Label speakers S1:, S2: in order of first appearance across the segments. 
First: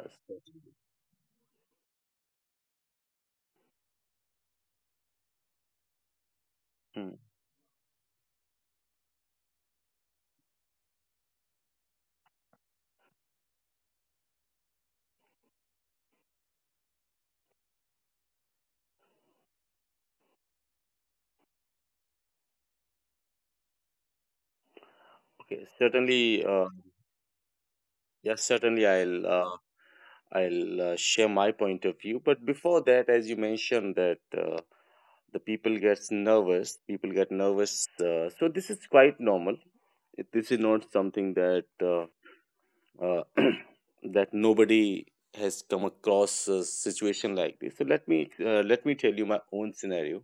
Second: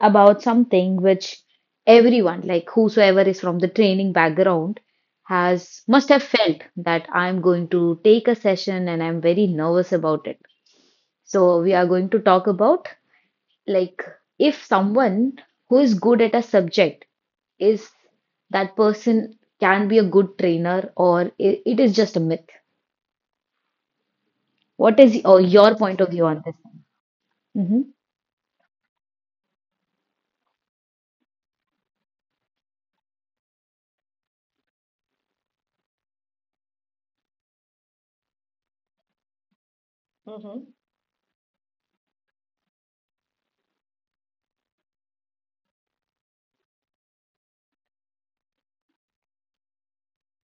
S1: about something which everyone, like whosoever is from the training background, has must have felt that
S2: Mm,
S1: I'm going to take a session and I'm very nervous about it. So we are going to talk about like if someone who is good at a subject is that person can be a good trainer or it is just a myth. What is
S2: okay.
S1: your point of view on
S2: Certainly.
S1: this? Mm-hmm.
S2: Yes. Certainly, I'll share my point of view. But before that, as you mentioned that the people gets nervous. People get nervous. So this is quite normal. This is not something that uh, that nobody has come across a situation like this. So let me tell you my own scenario.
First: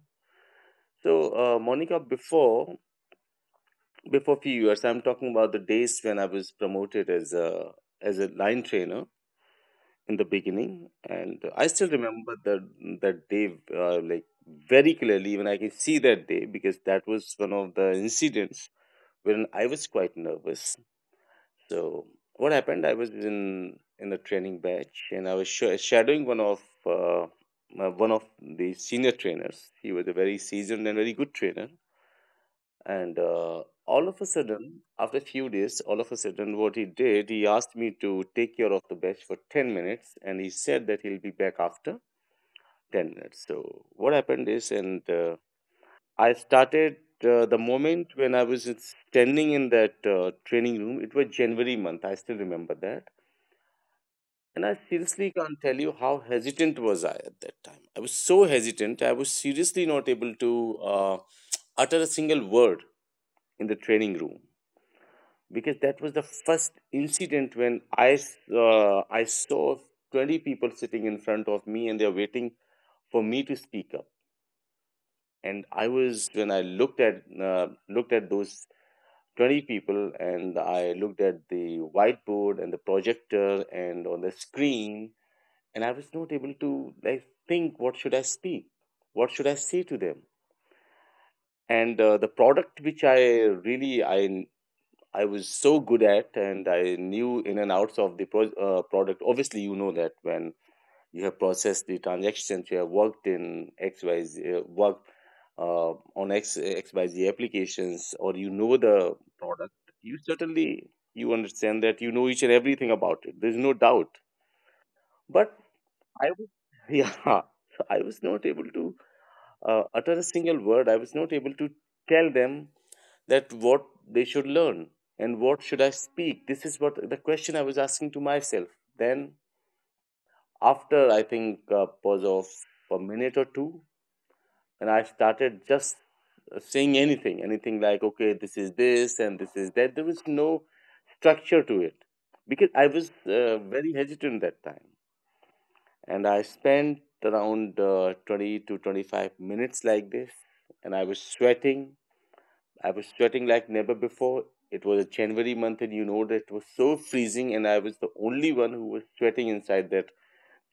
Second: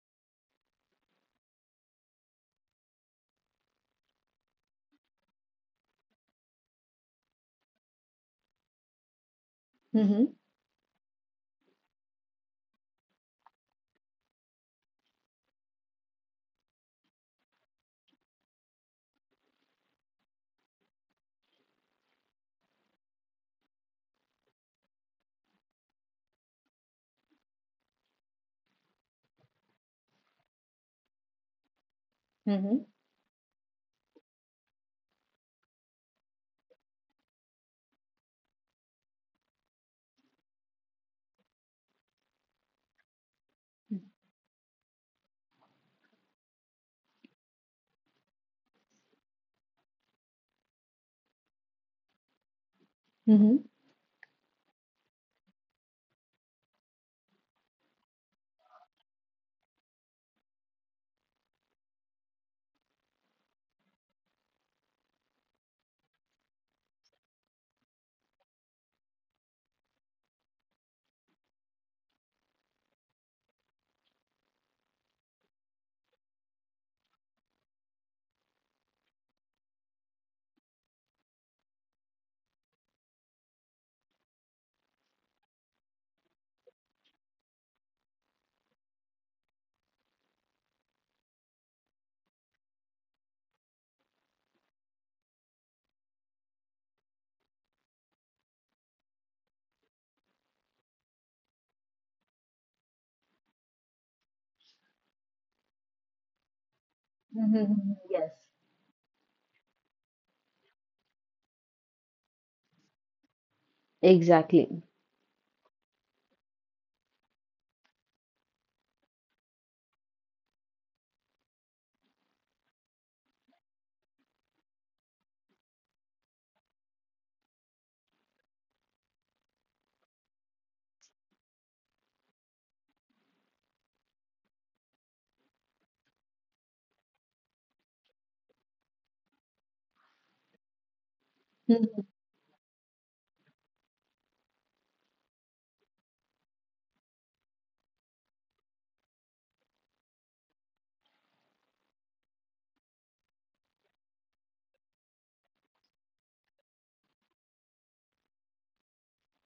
S2: So Monica, before few years, I'm talking about the days when I was promoted as a line trainer
S1: Mm-hmm.
S2: in the beginning, and I still remember the that day, like very clearly. Even I can see that day because that was one of the incidents when I was quite nervous. So what happened? I was in the training batch, and I was shadowing uh, one of the senior trainers. He was a very seasoned and very good trainer.
S1: Mm-hmm.
S2: And all of a sudden, after a few days, all of a sudden, what he did, he asked me to take care of the batch for 10 minutes, and he said that he'll be back after 10 minutes. So what happened is, and I started. The moment when I was standing in that training room, it was January month. I still remember that.
S1: Mm-hmm.
S2: And I seriously can't tell you how hesitant was I at that time. I was so hesitant. I was seriously not able to utter a single word in the training room, because that was the first incident when I saw 20 people sitting in front of me and they're waiting for me to speak up. And I was when I looked at those 20 people, and I looked at the whiteboard and the projector and on the screen, and I was not able to like think what should I speak, what should I say to them. And the product which I really I was so good at, and I knew in and outs of the product. Obviously, you know that when you have processed the transactions, you have worked in XYZ, worked on X Y Z applications, or you know
S1: Mm-hmm.
S2: the
S1: Yes.
S2: product. You certainly you understand that you know each and everything about it. There's no doubt, but
S1: Exactly.
S2: I was, yeah, so I was not able to utter a single word. I was not able to tell them that what they should learn and what should I speak. This is what the question I was asking to myself. Then, after I think a pause of a minute or two, and I started just saying anything, like, okay, this is this and this is that. There was no structure to it, because I was
S1: Mhm.
S2: very hesitant that time. And I spent around 20 to 25 minutes like this. And I was sweating. I was sweating like never before. It was a January month, and you know that it was so freezing, and I was the only one who was sweating inside that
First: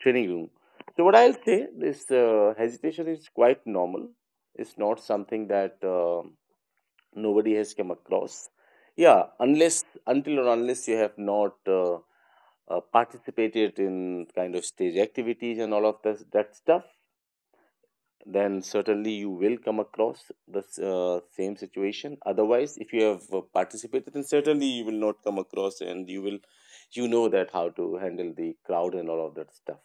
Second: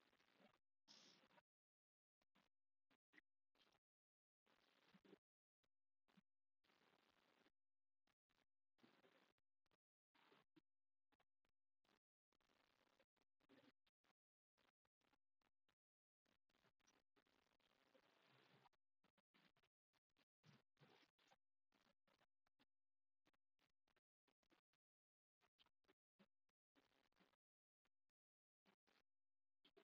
S2: training room. So, what I'll say, this hesitation is quite normal. It's not something that nobody has come across. Yeah, unless, until or unless you have not participated in kind of stage activities and all of this, that stuff, then certainly you will come across the same situation. Otherwise, if you have participated, then certainly you will not come across, and you know that how to handle the crowd and all of that stuff.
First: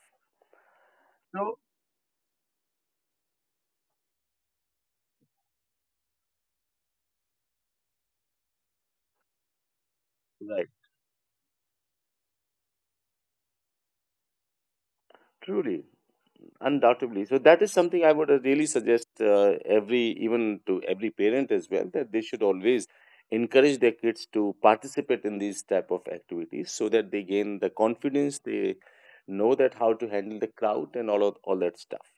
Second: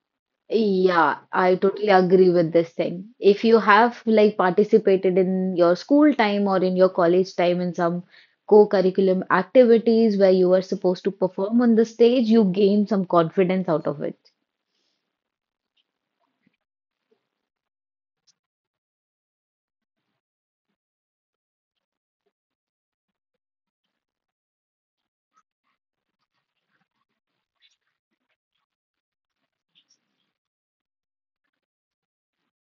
S1: Yeah, I
S2: So,
S1: totally agree with this thing. If you have like participated in your school time or in your college time in some co-curriculum activities where you were
S2: right.
S1: supposed to perform on the stage, you gain some confidence out of it.
S2: Truly, undoubtedly, so that is something I would really suggest, every even to every parent as well, that they should always encourage their kids to participate in these type of activities, so that they gain the confidence, they know that how to handle the crowd and all that stuff.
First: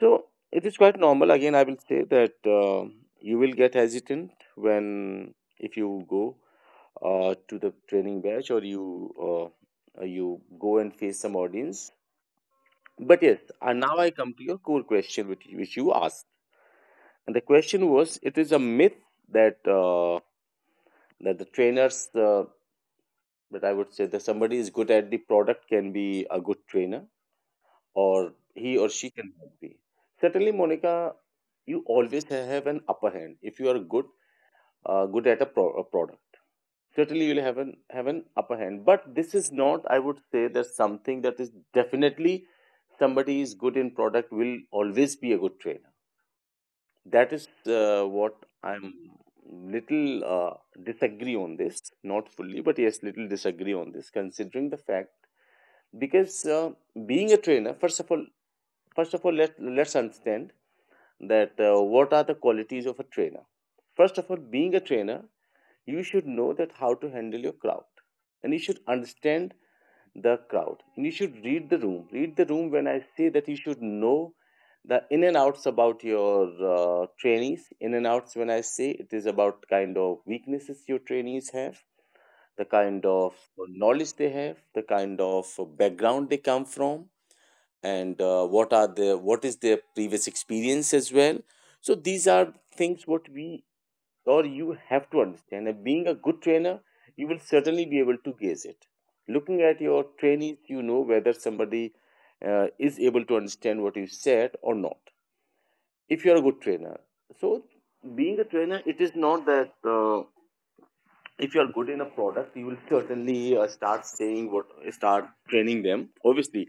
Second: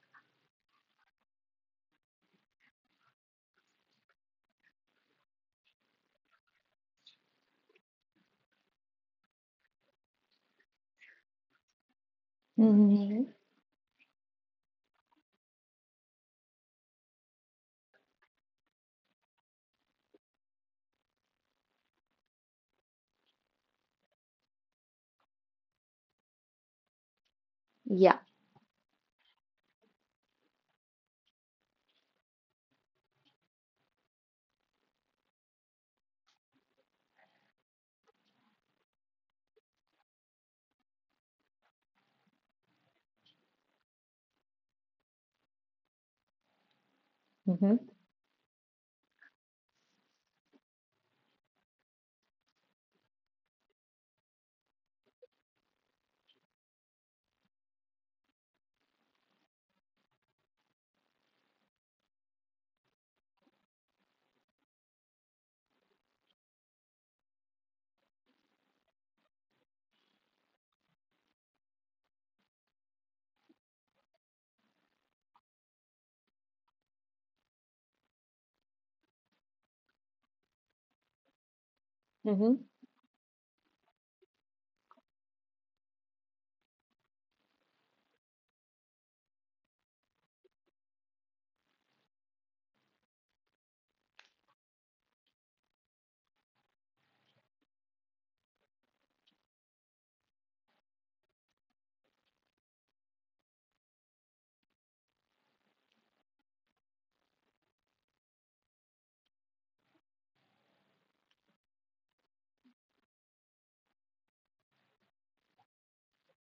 S2: So it is quite normal. Again, I will say that, you will get hesitant when, if you go to the training batch, or you go and face some audience.
S1: Mm-hmm.
S2: But yes, and now I come to your core question, which you asked, and the question was: it is a myth that uh, that the trainers, that I would say that somebody is good at the product can be a good trainer,
S1: Yeah.
S2: or he or she can help me. Certainly, Monica, you always have an upper hand if you are good at a, a product. Certainly, you'll have an upper hand. But this is not, I would say, that something that is definitely somebody is good in product will always be a good trainer. That
S1: Hmm.
S2: is what I'm little disagree on this, not fully, but yes, little disagree on this, considering the fact. Because being a trainer, first of all, let's understand that, what are the qualities of a trainer. First of all, being a trainer, you should know that how to handle your crowd, and you should understand the crowd, and you should read the room. Read the room, when I say that, you should know the in and outs about your trainees. In and outs, when I say, it is about kind of weaknesses your trainees have,
S1: Mm-hmm.
S2: the kind of knowledge they have, the kind of background they come from, and what is their previous experience as well. So these are things what we or you have to understand, and being a good trainer you will certainly be able to gauge it. Looking at your trainees, you know whether somebody is able to understand what you said or not, if you are a good trainer. So, being a trainer, it is not that, if you are good in a product, you will certainly start saying what, start training them. Obviously,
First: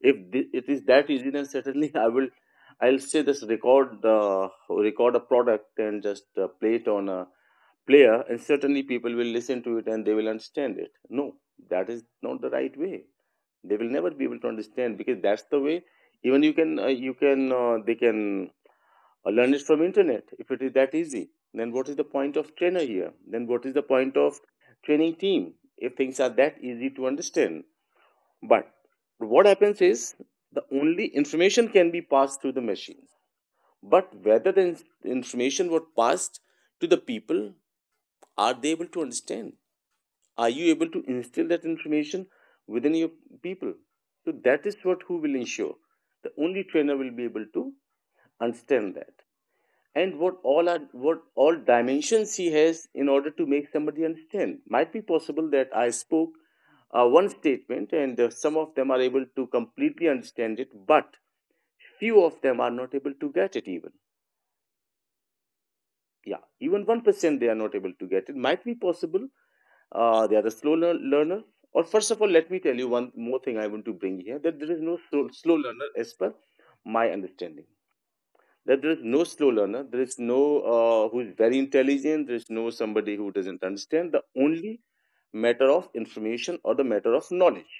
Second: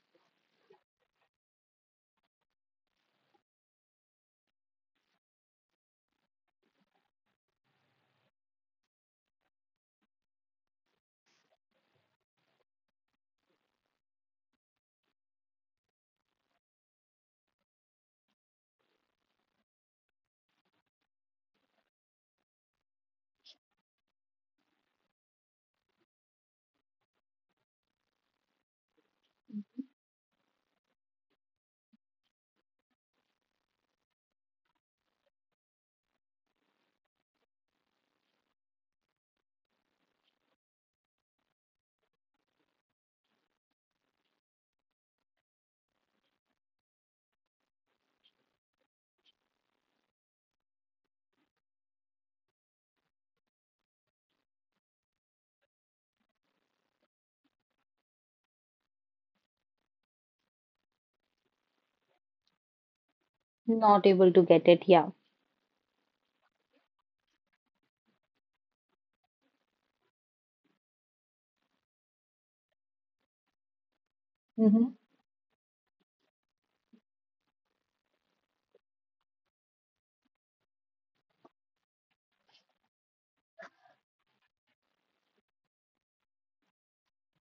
S2: if it is that easy, then certainly I'll say, this record, record a product and just play it on a player, and certainly people will listen to it and they will understand it. No, that is not the right way. They will never be able to understand, because that's the way, even you can they can learn it from internet. If it is that easy, then what is the point of trainer here, then what is the point of training team, if things are that easy to understand? But what happens is, the only information can be passed through the machine. But whether the information was passed to the people, are they able to understand? Are you able to instill that information within your people? So that is what who will ensure. The only trainer will be able to understand that, and what all dimensions he has in order to make somebody understand. Might be possible that I spoke one statement, and some of them are able to completely understand it, but few of them are not able to get it, even
S1: Not able to get it. Yeah.
S2: yeah, even 1% they are not able to get it. Might be possible they are a slow learner. Or, first of all, let me tell you one more thing I want to bring here, that there is no
S1: Mm-hmm.
S2: slow learner, as per my understanding, that there is no slow learner. There is no who is very intelligent. There is no somebody who doesn't understand. The only matter of information or the matter of knowledge.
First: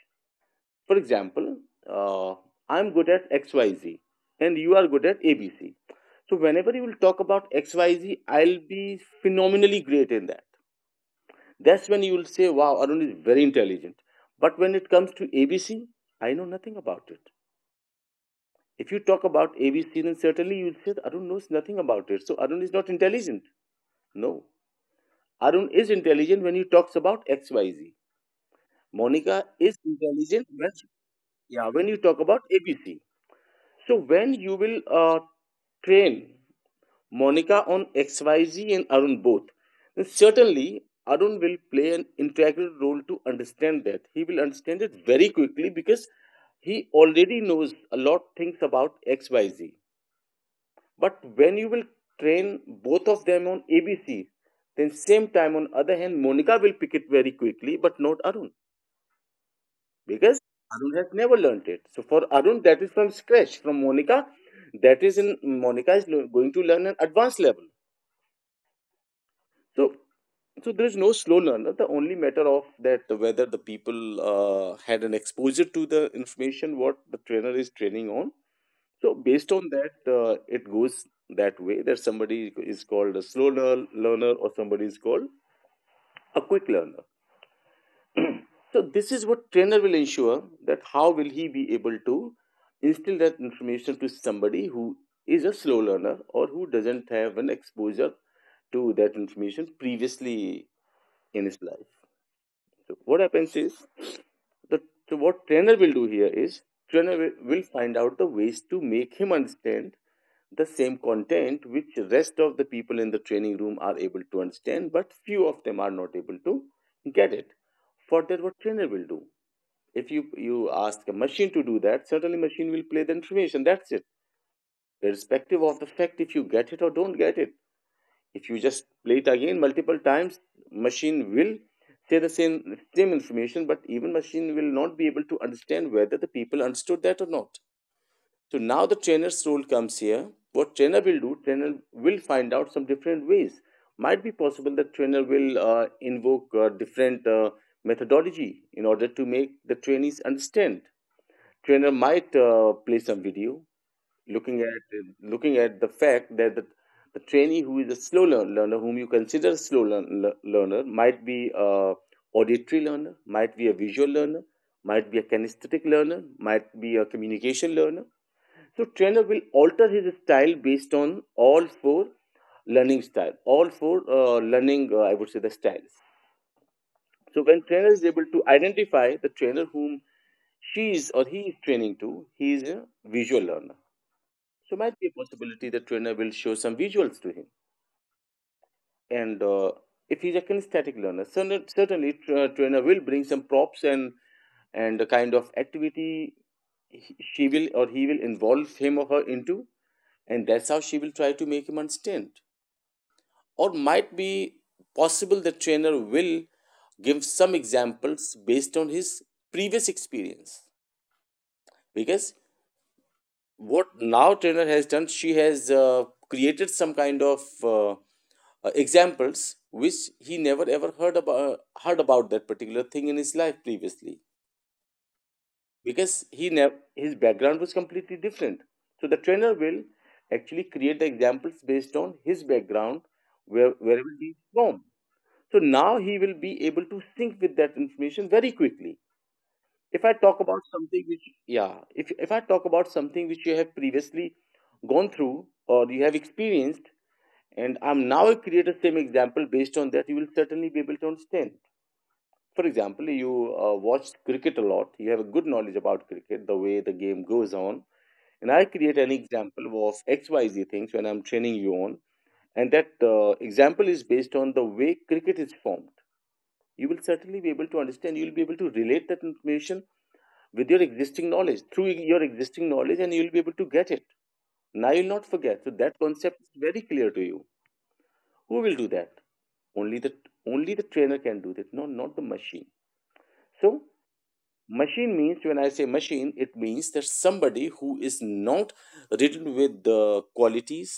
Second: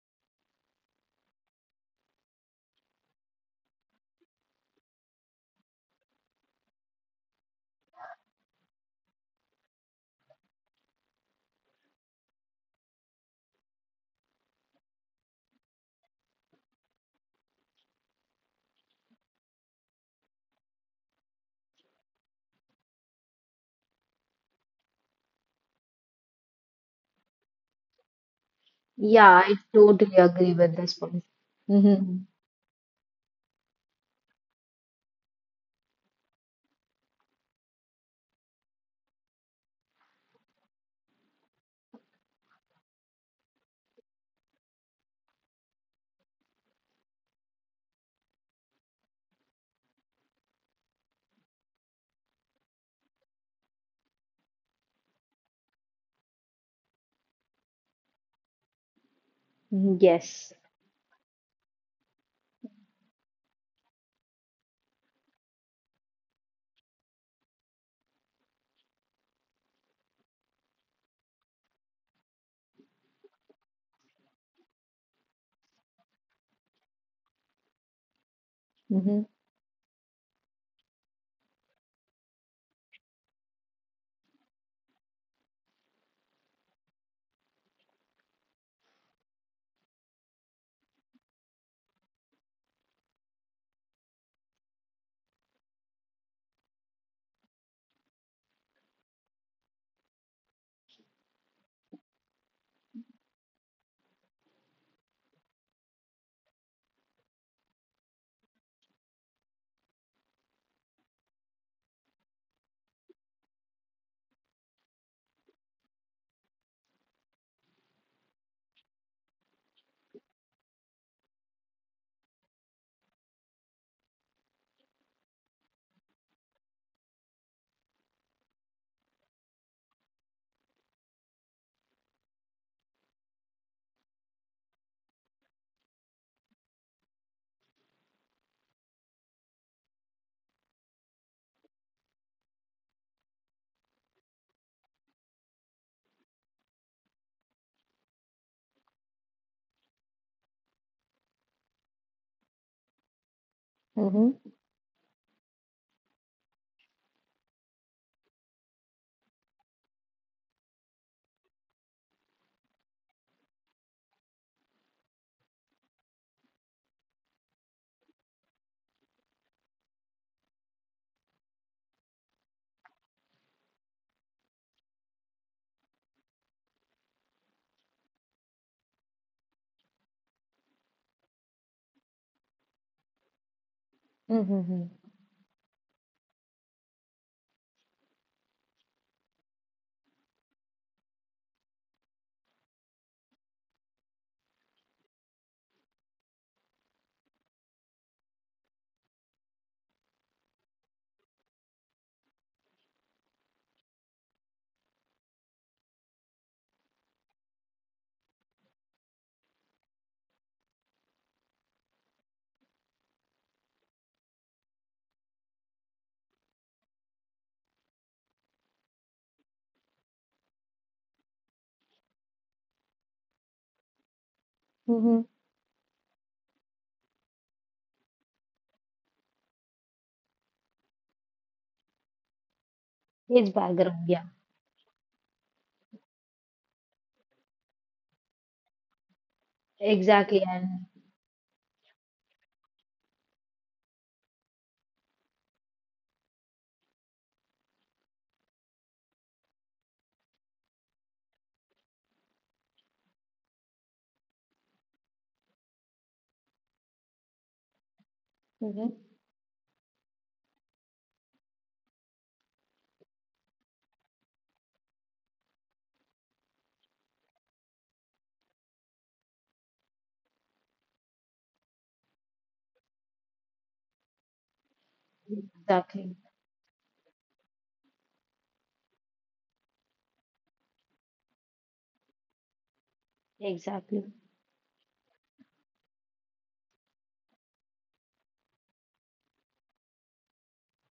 S2: For example, uh, I'm good at XYZ and you are good at ABC. So whenever you will talk about XY, will be phenomenally great in that. That's when you will say, wow, Arun is very intelligent. But when it comes to ABC, I know nothing about it. If you talk about ABC, then certainly you'll say that Arun knows nothing about it. So Arun is not intelligent. No. Arun is intelligent when he talks about XYZ.
S1: Yeah,
S2: Monica
S1: I
S2: is
S1: totally
S2: intelligent
S1: agree
S2: when,
S1: with this point.
S2: yeah, when you
S1: Hmm.
S2: talk about ABC. So when you will train Monica on XYZ and Arun both, then certainly Arun will play an integral role to understand that. He will understand it very quickly, because he already knows a lot things about XYZ. But when you will train both of them on ABC, then same time on other hand, Monica will pick it very quickly, but not Arun, because
S1: Yes.
S2: Arun has never learnt it. So for Arun, that is from scratch. From Monica, that is in, Monica is going to learn an advanced level. So there is no slow learner. The only matter of that whether the people had an exposure to the information what the trainer is training on. So
S1: Hmm.
S2: based on that, it goes that way that somebody is called a learner or somebody is called a quick learner. So this is what trainer will ensure, that how will he be able to instill that information to somebody who is a slow learner or who doesn't have an exposure to that information previously in his life. So what happens is, the so what trainer will do here is, trainer will find out the ways to make him understand the same content which rest of the people in the training room are able to understand, but few of them are not able to get it. For that, what trainer will do, if you ask a machine to do that, certainly machine will play the information, that's it, irrespective of the fact if you get it or don't get it. If you just play it again multiple times, machine will say the same information, but even machine will not be able to understand whether the people understood that or not. So now the trainer's role comes here. What trainer will do, trainer will find out some different ways. Might be possible that trainer will invoke different methodology in order to make the trainees understand. Trainer might play some video,
S1: Mm-hmm.
S2: looking at the fact that the trainee who is a learner, whom you consider a learner, might be a auditory learner, might be a visual learner, might be a kinesthetic learner, might be a communication learner. So trainer will alter his style based on all four learning style, all four learning, I would say, the styles. So when trainer is able to identify the trainer whom she is or he is training to, he is a visual learner.
S1: Mm-hmm.
S2: So
S1: Mm-hmm.
S2: might be a possibility the trainer will show some visuals to him. And if he's a kinesthetic learner, certainly trainer will bring some props and the kind of activity she will or he will involve him or her into, and that's how she will try to make him understand. Or might be possible the trainer will give some examples based on his previous experience, because what now trainer has done, she has created some kind of examples which he never ever heard about that particular thing in his life previously,
S1: Mm-hmm.
S2: because he never, his background was completely different. So the trainer will actually create the examples based on his background,
S1: His
S2: wherever
S1: background.
S2: he is from. So now he will be able to sync with that information very quickly. If I talk
S1: Exactly,
S2: about
S1: and
S2: something which, yeah, if I talk about something which you have previously gone through or you have experienced, and I'm now create the same example based on that, you will certainly be able to understand. For example, you watched cricket a lot, you have a good knowledge about cricket, the way the game goes on, and I
S1: Mhm.
S2: create an example of XYZ things when I'm training you on, and that example is based on the way cricket is formed. You will certainly be able to understand, you'll be able to relate that information with your existing knowledge, through your existing knowledge, and you'll be able to get it. Now you'll not forget, so that
S1: Exactly,
S2: concept is very clear to you. Who will do that? Only the, only the trainer can do that. No, not the machine. So
S1: exactly.
S2: machine means, when I say machine, it means that somebody who is not ridden with the qualities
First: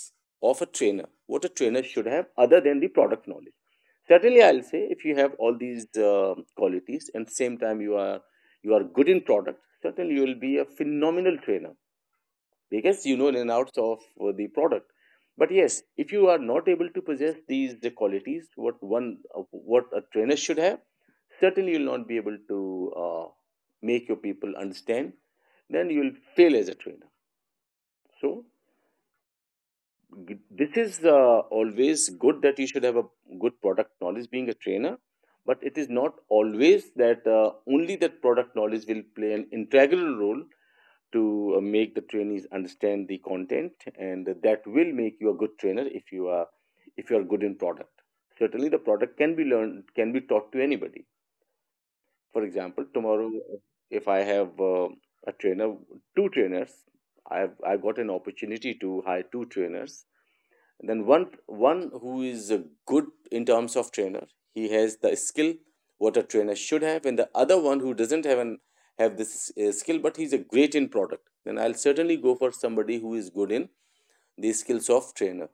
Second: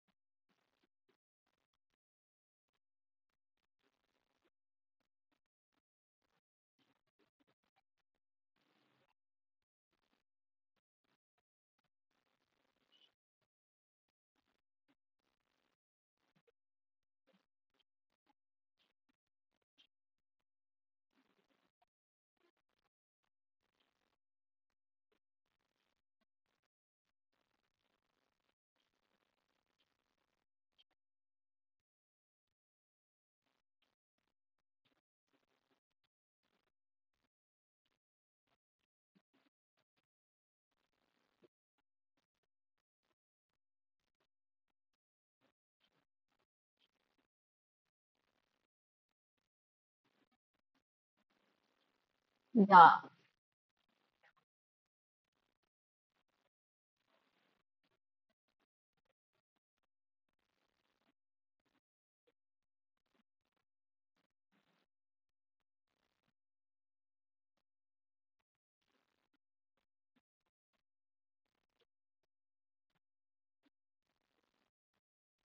S2: of a trainer, what a trainer should have other than the product knowledge. Certainly I'll say, if you have all these qualities, and same time you are, you are good in product, certainly you will be a phenomenal trainer, because you know in and outs of the product. But yes, if you are not able to possess these, the qualities, what one uh, what a trainer should have, certainly you'll not be able to uh, make your people understand. Then you'll fail as a trainer. So this is always good that you should have a good product knowledge being a trainer, but it is not always that only that product knowledge will play an integral role to make the trainees understand the content, and that will make you a good trainer. If you are, if you are good in product, certainly the product can be learned, can be taught to anybody. For example,
S1: Yeah,
S2: tomorrow if I have a trainer, two trainers, I have got an opportunity to hire two trainers, and then one, one who is good in terms of trainer, he has the skill what a trainer should have, and the other one who doesn't have an, have this skill but he's a great in product. Then I'll certainly go for somebody who is good in the skills of trainer.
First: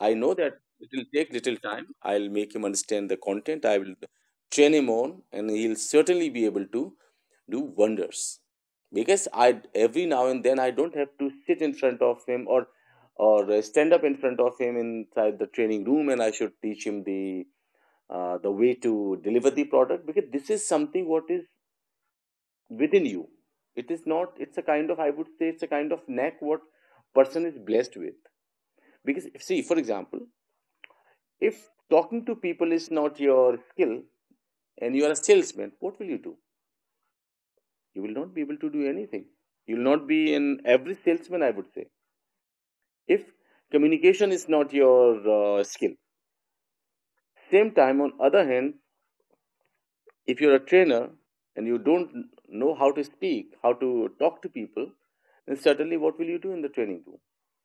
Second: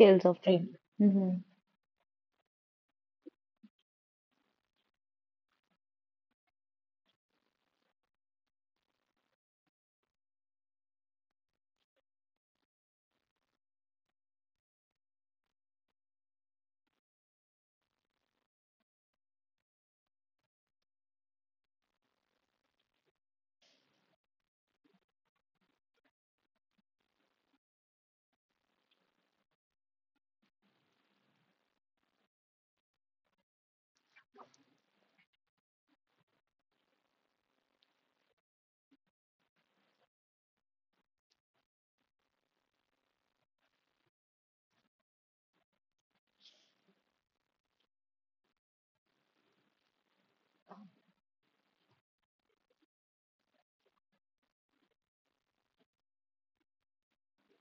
S2: I know
S1: of
S2: that
S1: training.
S2: it will
S1: Hmm.
S2: take little time. I'll make him understand the content. I will train him on, and he'll certainly be able to do wonders, because I, every now and then I don't have to sit in front of him, or stand up in front of him inside the training room and I should teach him the way to deliver the product, because this is something what is within you. It is not. It's a kind of, I would say, it's a kind of knack what person is blessed with. Because if, see, for example, if talking to people is not your skill and you are a salesman, what will you do? You will not be able to do anything. You will not be in, every salesman I would say, if communication is not your skill. Same time on other hand, if you're a trainer and you don't know how to speak, how to talk to people, then certainly what will you do in the training room?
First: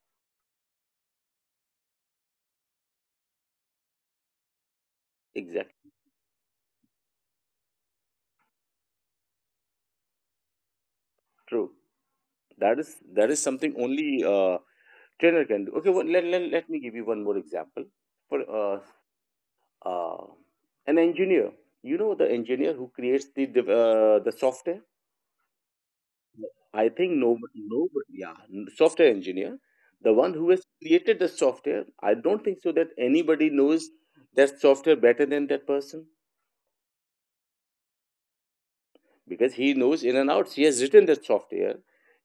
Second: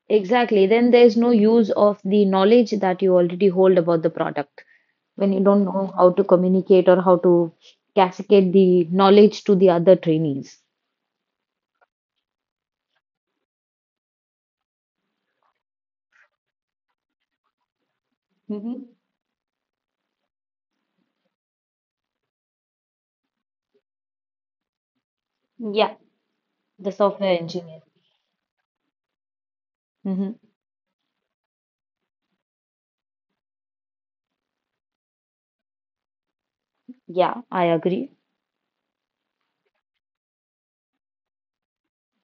S1: Exactly. Then there's no use of the knowledge that you already hold about the product when you don't know
S2: Exactly,
S1: how to communicate or how to cascade the knowledge to the other trainees.
S2: true. That is, that is something only uh, trainer can do. Okay, let me give you one more example for
S1: Hmm.
S2: uh, an engineer. You know, the engineer who creates the the software.
S1: Yeah,
S2: I
S1: the
S2: think
S1: software
S2: no,
S1: engineer.
S2: nobody. Yeah, software engineer, the one
S1: Hmm.
S2: who has created the software. I don't think so that anybody knows that software better than that person,
S1: Yeah, I agree.
S2: because he knows in and out. He has written that software,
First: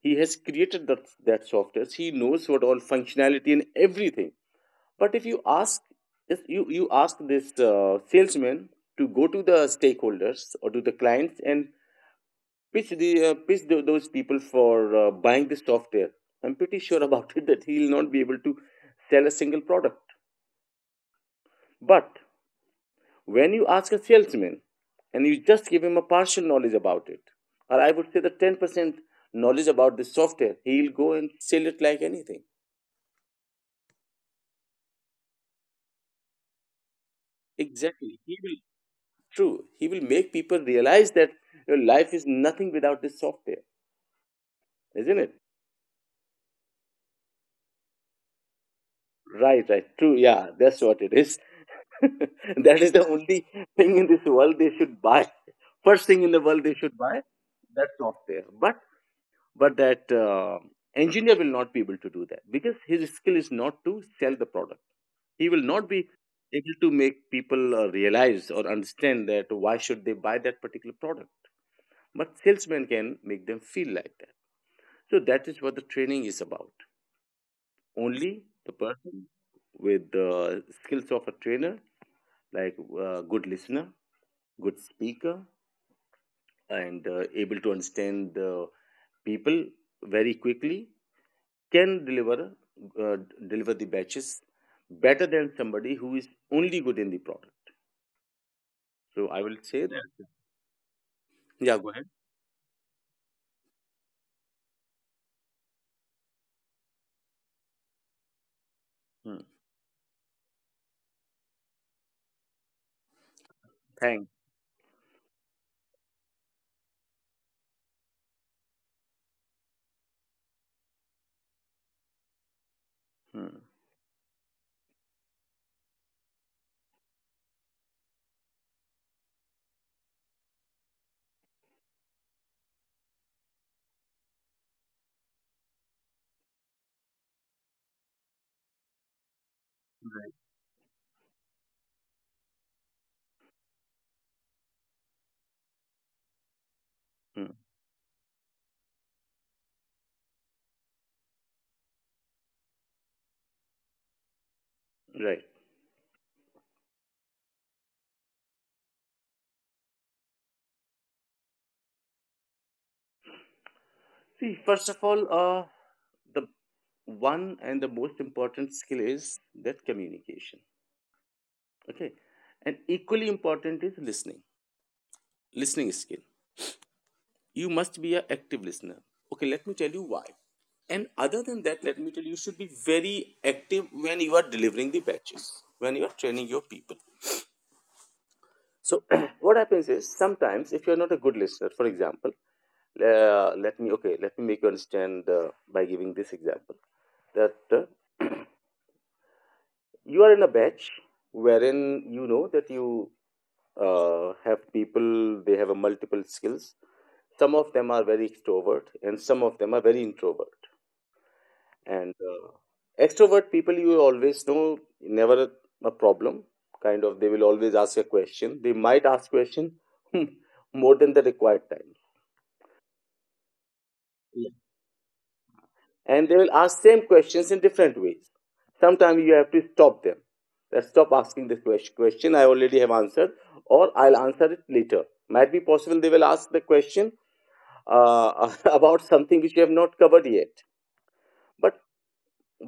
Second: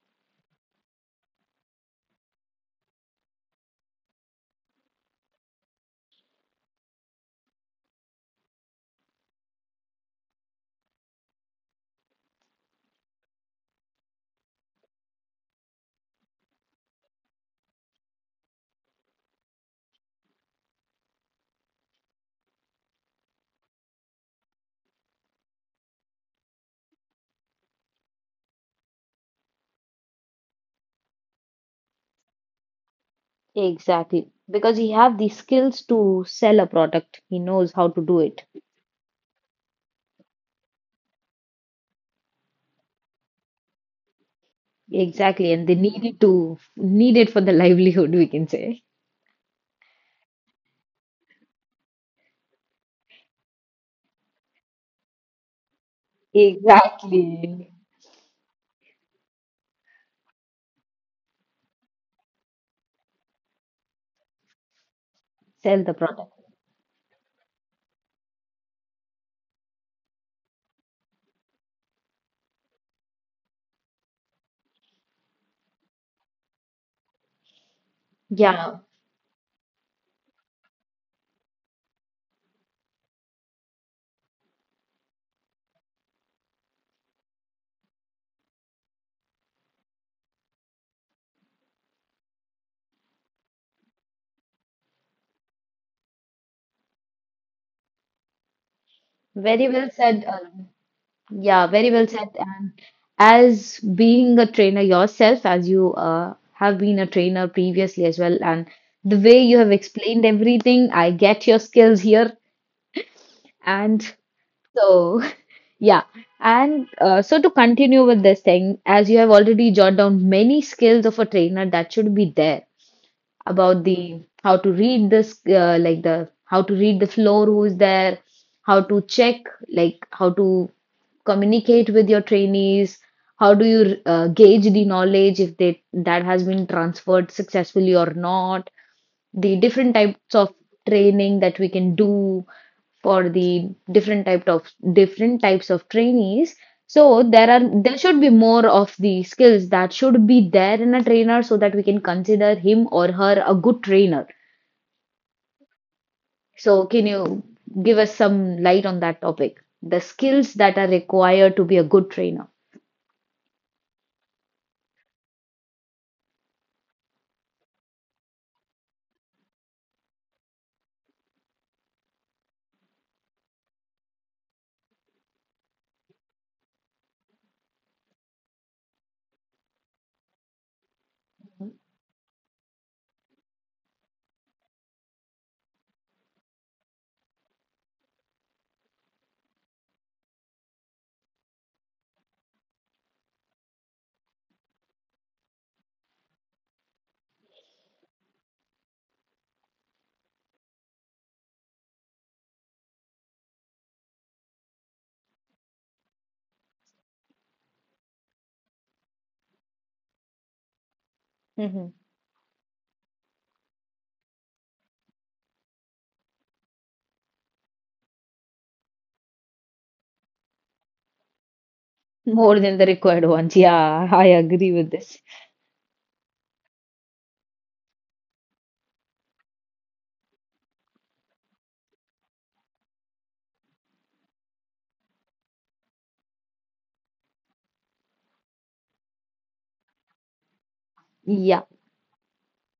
S2: he has created that software. He knows what all functionality and everything. But if you ask, if you ask this salesman to go to the stakeholders or to the clients and pitch those people for buying the software, I'm pretty sure about it that he'll not be able to sell a single product. But when you ask a salesman and you just give him a partial knowledge about it, or I would say the 10% knowledge about the software, he'll go and sell it like anything.
S1: Exactly. Because he have the skills to sell a product. He knows how to do it.
S2: Exactly, he will, true, he will make people realize that your life is nothing without this software.
S1: Exactly,
S2: Isn't
S1: and they
S2: it?
S1: need it to need it for the livelihood, we can say.
S2: Right, right, true, yeah, that's what it is. That is the only thing in this world they should buy. First thing in the world they
S1: Exactly.
S2: should buy, that software. But that engineer will not be able to do that, because his skill is not to sell the product. He
S1: Sell
S2: will
S1: the
S2: not be
S1: product.
S2: able to make people realize or understand that why should they buy that particular product. But salesman can make them feel like that. So that is what the training is about. Only
S1: Yeah,
S2: the person with the skills of a trainer, like good listener, good speaker, and able to understand the people very quickly, can deliver uh, deliver the batches better than somebody who is only good in the product. So I
S1: very
S2: will
S1: well
S2: say,
S1: said.
S2: yeah.
S1: Yeah, very
S2: Yeah,
S1: well
S2: go ahead.
S1: said. And as being a trainer yourself, as you have been a trainer previously as well, and the way you
S2: Hmm,
S1: have explained everything, I get your skills here. And
S2: thanks.
S1: so, yeah. And so to continue with this thing, as you have already jotted down many skills of a trainer that should be there.
S2: Hmm.
S1: About the how to read this like the how to read the floor, who's there, how to check, like how to communicate with your trainees, how do you gauge the knowledge if they that has been transferred successfully or not, the different types
S2: Right.
S1: of training that we can do for the different type of different types of trainees. So there
S2: Hmm.
S1: are, there should be more of the skills that should be there in a trainer so that we can consider him or her a good trainer.
S2: Right.
S1: So can you give us some light on that topic? The skills that are required to be a good trainer.
S2: See, first of all, the one and the most important skill is that communication. Okay, and equally important is listening. Listening skill, you must be an active listener. Okay, let me tell you why. And other than that, let me tell you, you should be very active when you are delivering the batches, when you are training your people. So what happens is, sometimes if you are not a good listener, for example, let me, okay, let me make you understand by giving this example, that you are in a batch wherein you know that you have people, they have a multiple skills, some of them are very extrovert and some of them are very introvert.
S1: Hmm.
S2: And extrovert people you always know, never a problem, kind of, they will always ask a question, they might ask question more than the required time.
S1: More than the required ones. Yeah, I agree
S2: Yeah.
S1: with this.
S2: And they will ask same questions in different ways. Sometimes you have to stop them, that stop asking this question I already have answered, or I'll answer it later. Might be possible they will ask the question uh, about something which you have not covered yet.
S1: Yeah.
S2: but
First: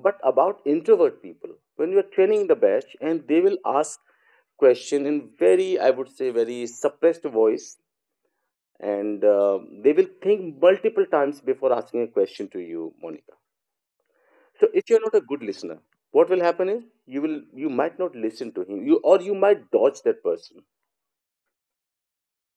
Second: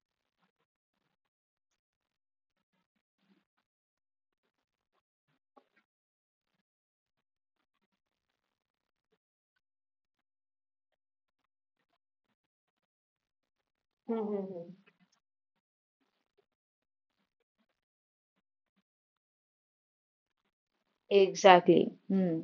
S2: but about introvert people, when you are training the batch and they will ask question in very, I would say, very suppressed voice, and they will think multiple times before asking a question to you, Monica. So
S1: Hmm.
S2: if you're not a good listener, what will happen is you might not listen to him, you, or you might dodge that person.
S1: Exactly. Hmm.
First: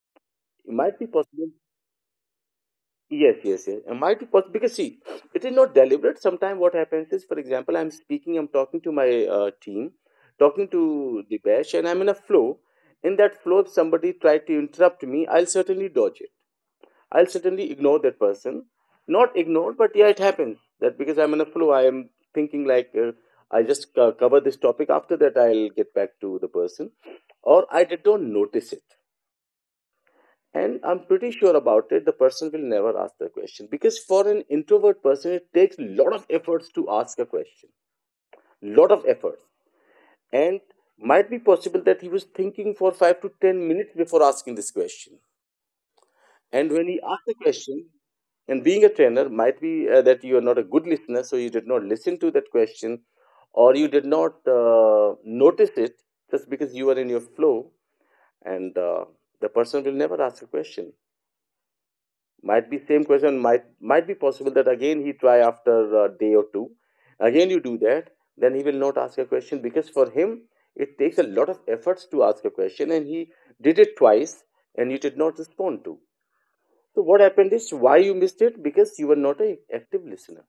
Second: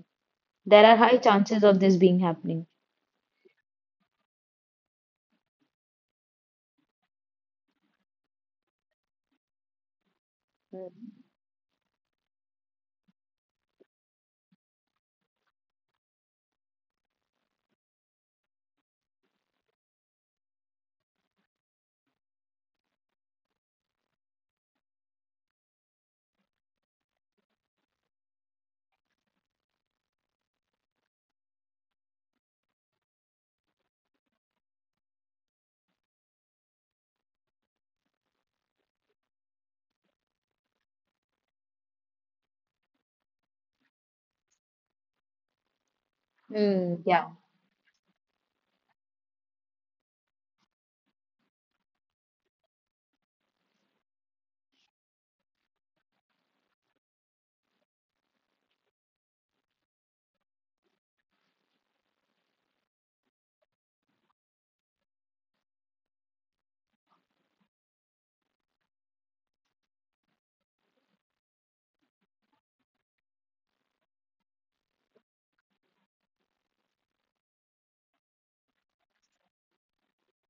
S2: It
S1: There are
S2: might be
S1: high
S2: possible.
S1: chances of this being happening.
S2: Yes, yes, yes. It might be possible because see, it is not deliberate. Sometimes what happens is, for example, I'm speaking, I'm talking to my team, talking to the Dipesh, and I'm in a flow. In that flow, if somebody tried to interrupt me, I'll certainly dodge it. I'll certainly ignore that person. Not ignore, but yeah, it happens that because I'm in a flow, I am thinking like I just cover this topic. After that, I'll get back to the person, or I did not notice it. And I'm pretty sure about it. The person will never ask the question because for an introvert person, it takes lot of efforts to ask a question. Lot of efforts, and might be possible that he was thinking for 5 to 10 minutes before asking this question. And when
S1: Hmm.
S2: he asked
S1: Yeah.
S2: the question, and being a trainer, might be that you are not a good listener, so you did not listen to that question, or you did not notice it just because you were in your flow, and the person will never ask a question. Might be same question, might be possible that again he try after a day or two. Again you do that, then he will not ask a question because for him it takes a lot of efforts to ask a question, and he did it twice and you did not respond to. So what happened is why you missed it, because you were not an active listener.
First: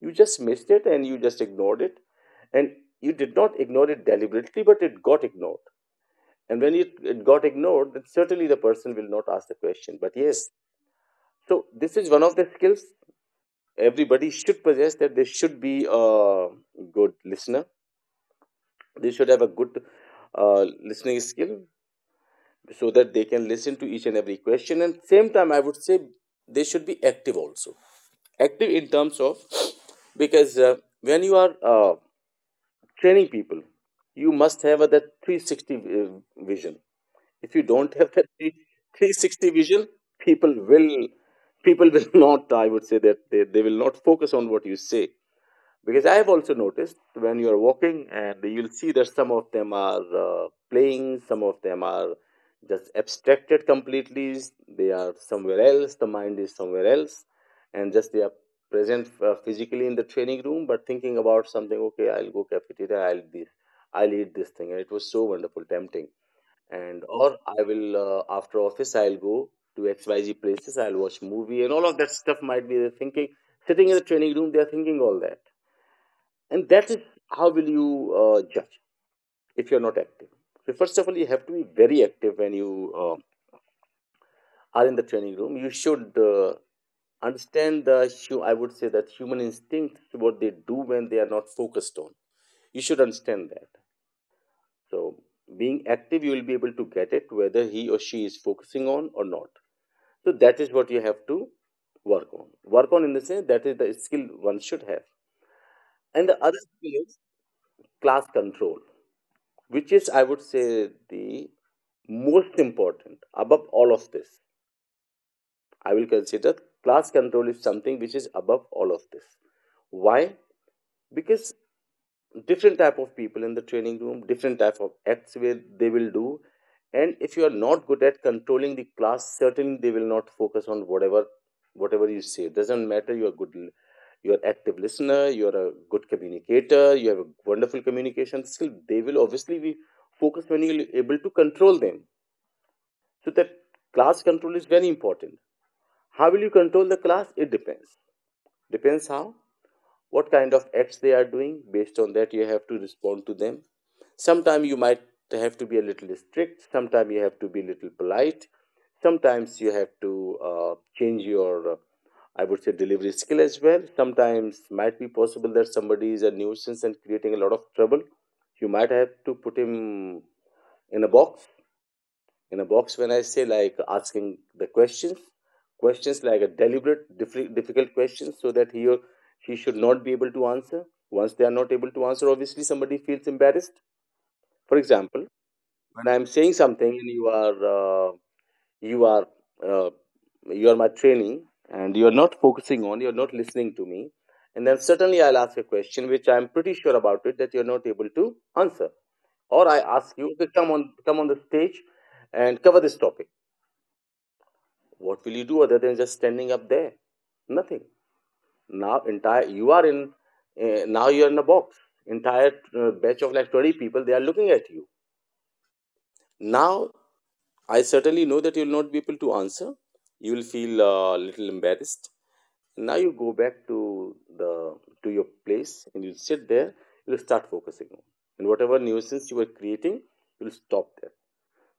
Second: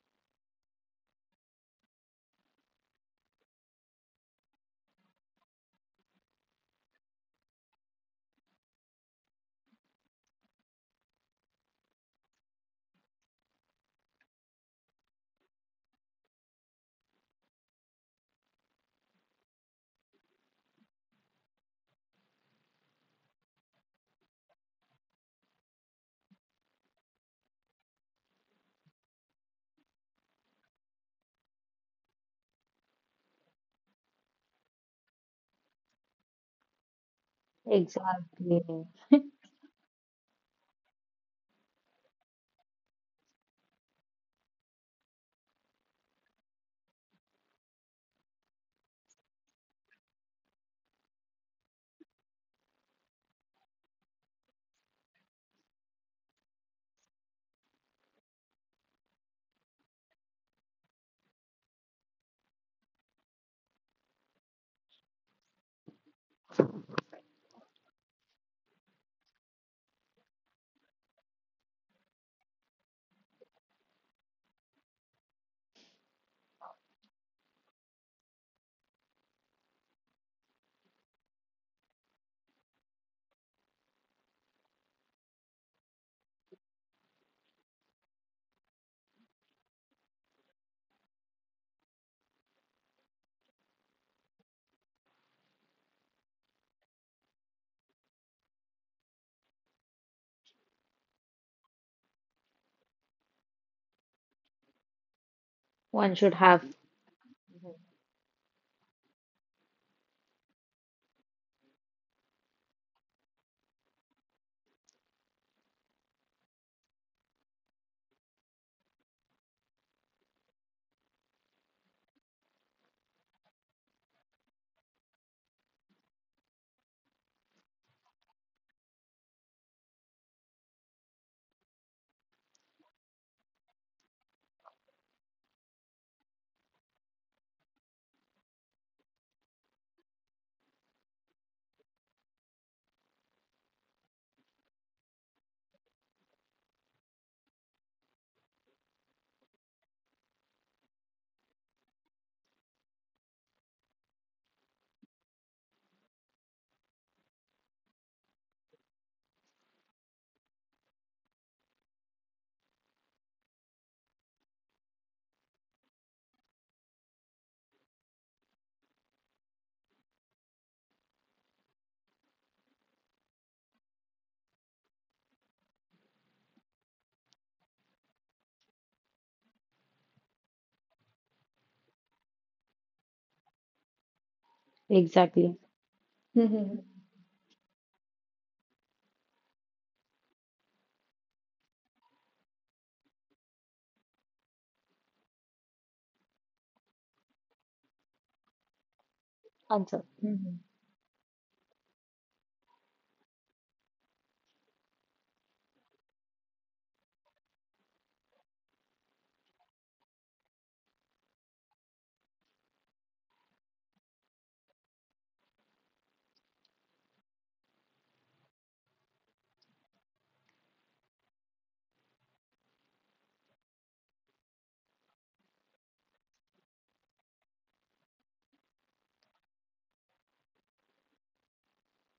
S2: You just missed it and you just ignored it. And you did not ignore it deliberately, but it got ignored. And when it got ignored, then certainly the person will not ask the question. But yes, so this is one of the skills everybody should possess, that they should be a good listener. They should have a good listening skill so that they can listen to each and every question. And same time, I would say they should be active also. Active in terms of, because when you are training people, you must have a, that 360 vision. If you don't have that 3
S1: Exactly.
S2: 360 vision, people will people will not, I would say that they will not focus on what you say, because I have also noticed when you are walking and you'll see that some of them are playing, some of them are just abstracted completely. They are somewhere else, the mind is somewhere else, and just they are present physically in the training room, but thinking about something, okay, I'll go cafeteria, I'll eat this thing and it was so wonderful tempting. And or I will after office, I'll go to XYZ places, I'll watch movie and all of that stuff, might be the thinking, sitting in the training room, they are thinking all that. And that is, how will you judge if you're not active? So first of all, you have to be very active when you are in the training room. You should understand I would say that human instinct, what they do when they are not focused on. You should understand that. So being active, you will be able to get it whether he or she is focusing on or not. So that is what you have to work on. Work on in the sense that is the skill one should have.
S1: One should
S2: And the
S1: have
S2: other skill is class control, which is, I would say, the most important above all of this. I will consider class control is something which is above all of this. Why? Because different type of people in the training room, different type of acts will they will do, and if you are not good at controlling the class, certainly they will not focus on whatever you say. It doesn't matter. You are good. You are active listener. You are a good communicator. You have a wonderful communication skill. They will obviously be focused when you're able to control them. So that class control is very important. How will you control the class? It depends. Depends how, what kind of acts they are doing. Based on that, you have to respond to them. Sometimes you might have to be a little strict. Sometimes you have to be a little polite. Sometimes you have to change your, I would say, delivery skill as well. Sometimes might be possible that somebody is a nuisance and creating a lot of trouble. You might have to put him in a box. In a box, when I say, like asking the questions, like a deliberate difficult questions, so that he or she should not be able to answer. Once they are not able to answer, obviously somebody feels embarrassed. For
S1: exactly
S2: example, when I am saying something and you are uh, you are my trainee and you are not focusing on, you are not listening to me, and then certainly I'll ask a question which I'm pretty sure about it that you're not able to answer. Or
S1: answer.
S2: I ask
S1: Mhm.
S2: you to come on the stage and cover this topic. What will you do other than just standing up there? Nothing. Now entire you are in now you are in a box. Entire batch of like 20 people, they are looking at you. Now I certainly know that you will not be able to answer. You will feel a little embarrassed. Now you go back to the to your place and you sit there. You'll start focusing on, and whatever nuisance you were creating, you'll stop there.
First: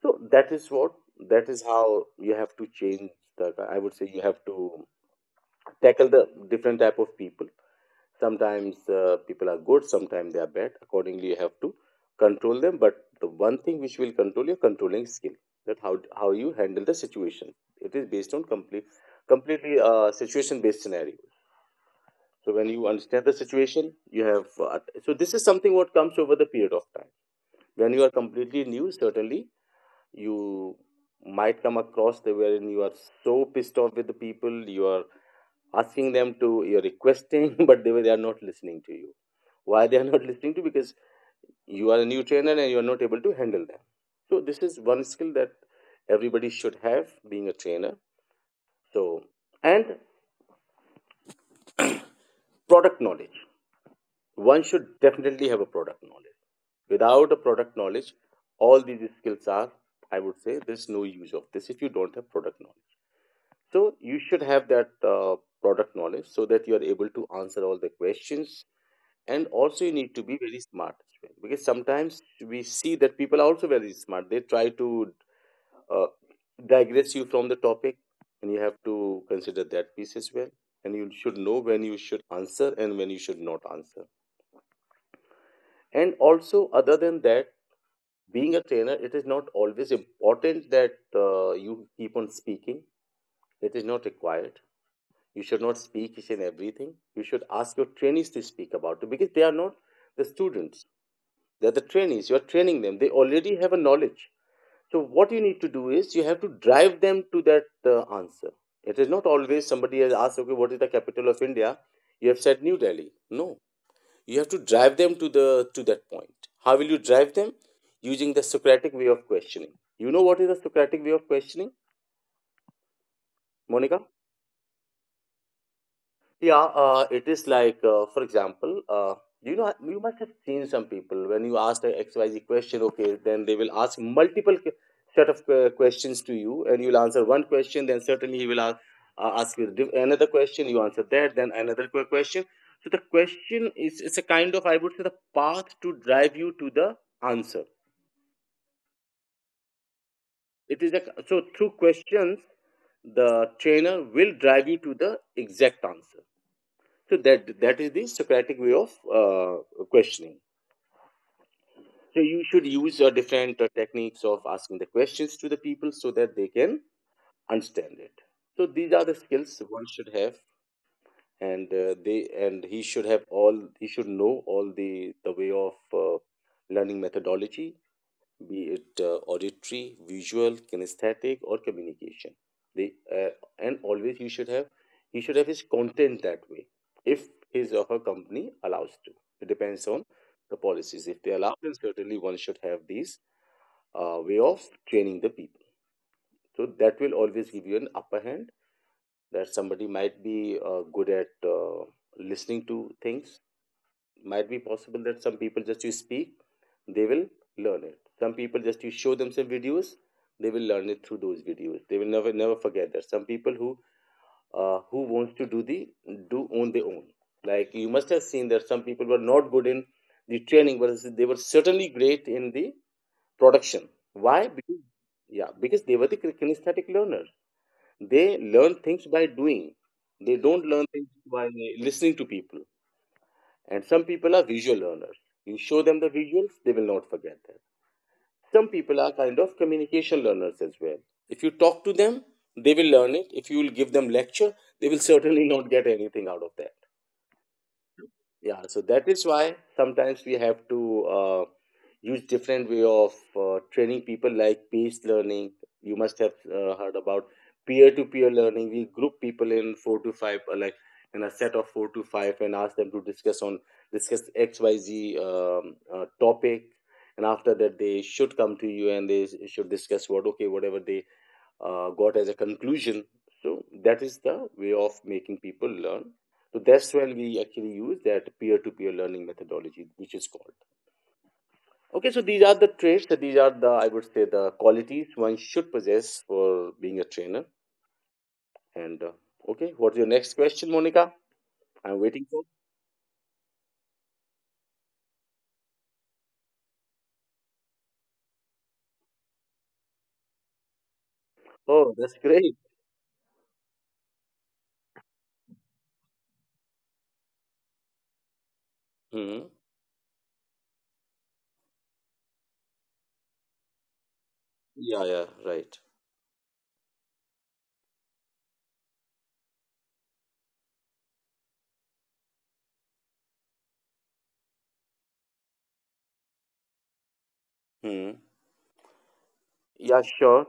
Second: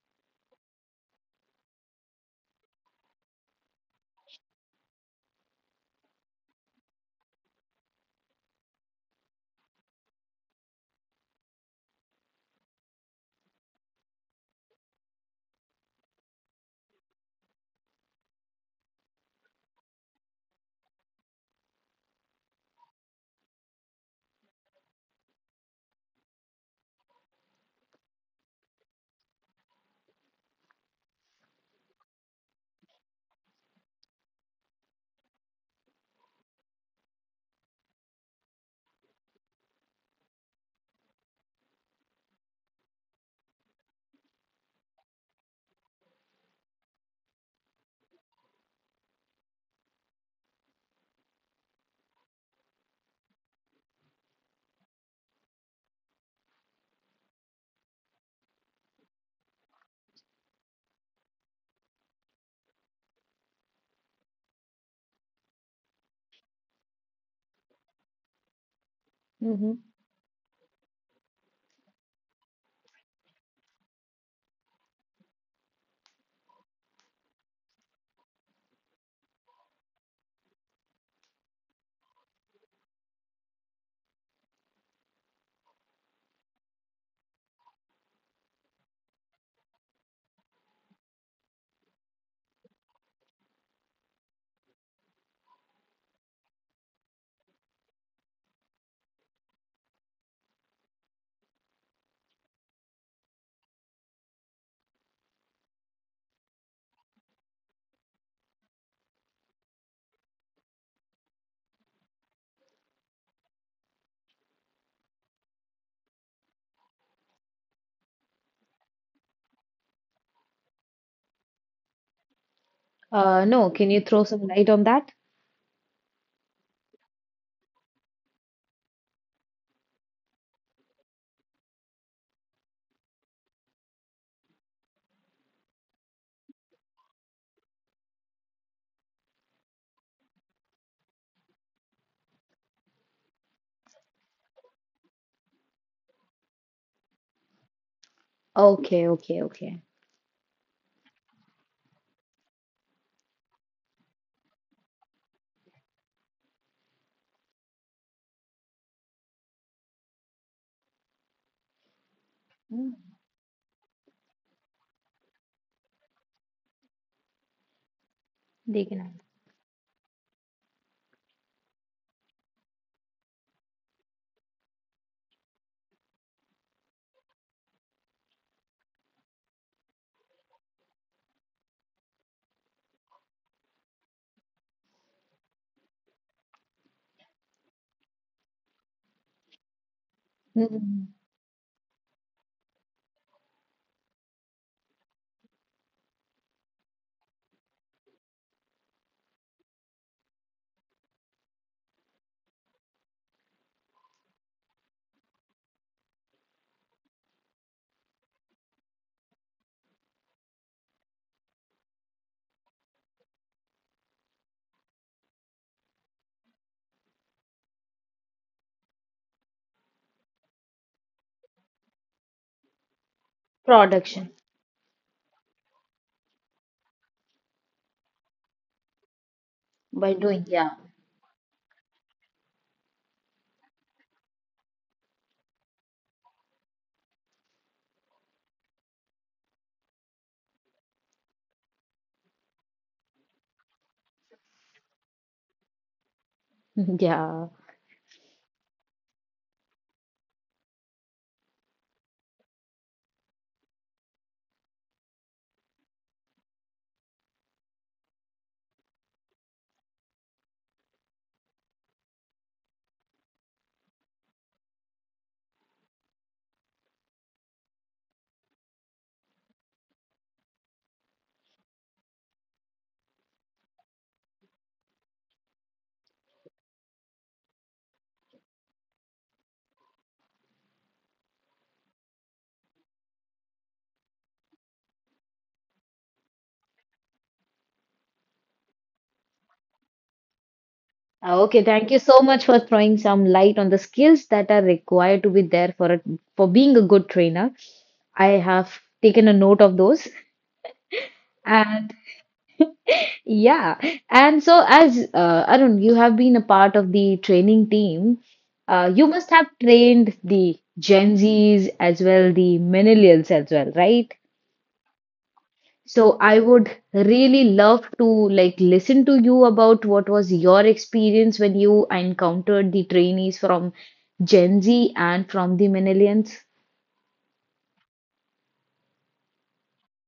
S2: So that is how you have to change the. I would say you have to tackle the different type of people. Sometimes people are good, sometimes they are bad, accordingly you have to control them. But the one thing which will control your controlling skill, that how you handle the situation, it is based on completely situation based scenario. So when you understand the situation, you have so this is something what comes over the period of time. When you are completely new, certainly you might come across the wherein you are so pissed off with the people, you are asking them to you're requesting but they are not listening to you. Why they are not listening to? Because you are a new trainer and you are not able to handle them. So this is one skill that everybody should have, being a trainer. So and product knowledge, one should definitely have a product knowledge. Without a product knowledge, all these skills are, I would say, there's no use of this if you don't have product knowledge. So you should have that product knowledge so that you are able to answer all the questions. And
S1: Hmm.
S2: also you need to be very smart as well, because sometimes we see that people are also very smart, they try to uh, digress you from the topic. And you have to consider that piece as well, and you should know when you should answer and when you should not answer. And also, other than that, being a trainer, it is not always important that you keep on speaking. It is not required. You should not speak each and everything. You should ask your trainees to speak about it, because they are not the students. They're the trainees. You're training them. They already have a knowledge. So what you need to do is you have to drive them to that answer. It is not always somebody has asked, okay, what is the capital of India? You have said New Delhi. No, you have to drive them to the to that point. How will you drive them? Using the Socratic way of questioning. You know what is the Socratic way of questioning,
S1: No, can you throw
S2: Monica?
S1: some light on that?
S2: Yeah, it is like, for example, you must have seen some people when you ask the XYZ question, okay, then they will ask set of questions to you, and you'll answer one question, then certainly he will ask, ask you another question, you answer that, then another question. So the question is it's a kind of, I would say, the path to drive you to the answer.
S1: Okay, okay, okay.
S2: It is a, so through questions, the trainer will drive you to the exact answer. So that is the Socratic way of uh, questioning. So you should use
S1: Mm.
S2: different techniques of asking the questions to the people so that they can understand it. So
S1: They
S2: these
S1: can
S2: are the
S1: answer.
S2: skills one should have, and they and he should have all he should know all the way of learning methodology, be it auditory, visual, kinesthetic, or communication. They and always he should have his content that way if his or her company allows to. It depends on the policies. If
S1: Hmm.
S2: they allow, then certainly one should have these way of training the people. So that will always give you an upper hand that somebody might be good at listening to things. Might be possible that some people, just you speak, they will learn it. Some people, just you show them some videos, they will learn it through those videos, they will never forget that. Some people who wants to do the, do on their own, like you must have seen that some people were not good in the training but they were certainly great in the production. Why?
S1: Production
S2: Because yeah, because they were the kinesthetic learner, they learn things by doing, they
S1: by
S2: don't learn
S1: doing.
S2: things
S1: Yeah.
S2: by listening to people. And some people are visual learners. You show them the visuals, they will not forget them. Some people are kind of communication learners as well. If you talk to them, they will learn it. If you will give them lecture, they will certainly not get anything out of that.
S1: Yeah.
S2: Yeah, so that is why sometimes we have to use different way of training people, like peace learning. You must have heard about peer-to-peer learning. We group people in four to five, like in a set of four to five, and ask them to discuss XYZ topic. And after that, they should come to you and they should discuss what, okay, whatever they got as a conclusion. So that is the way of making people learn. So that's when we actually use that peer-to-peer learning methodology, which is called. Okay, so these are the traits. So these are the, I would say, the qualities one should possess for being a trainer. And okay, what's your next question, Monica? I'm
S1: Okay,
S2: waiting
S1: thank you
S2: for.
S1: so much for throwing some light on the skills that are required to be there for a, for being a good trainer. I have taken a note of those.
S2: Oh, that's
S1: And
S2: great.
S1: yeah. And so, as Arun, you have been a part of the training team,
S2: Hmm.
S1: you must have trained the Gen Zs as well, the millennials as well, right?
S2: Yeah, yeah, right.
S1: So, I would really love to like listen to you about what was your experience when you encountered the trainees from Gen Z and from the millennials.
S2: Hmm. Yeah, sure.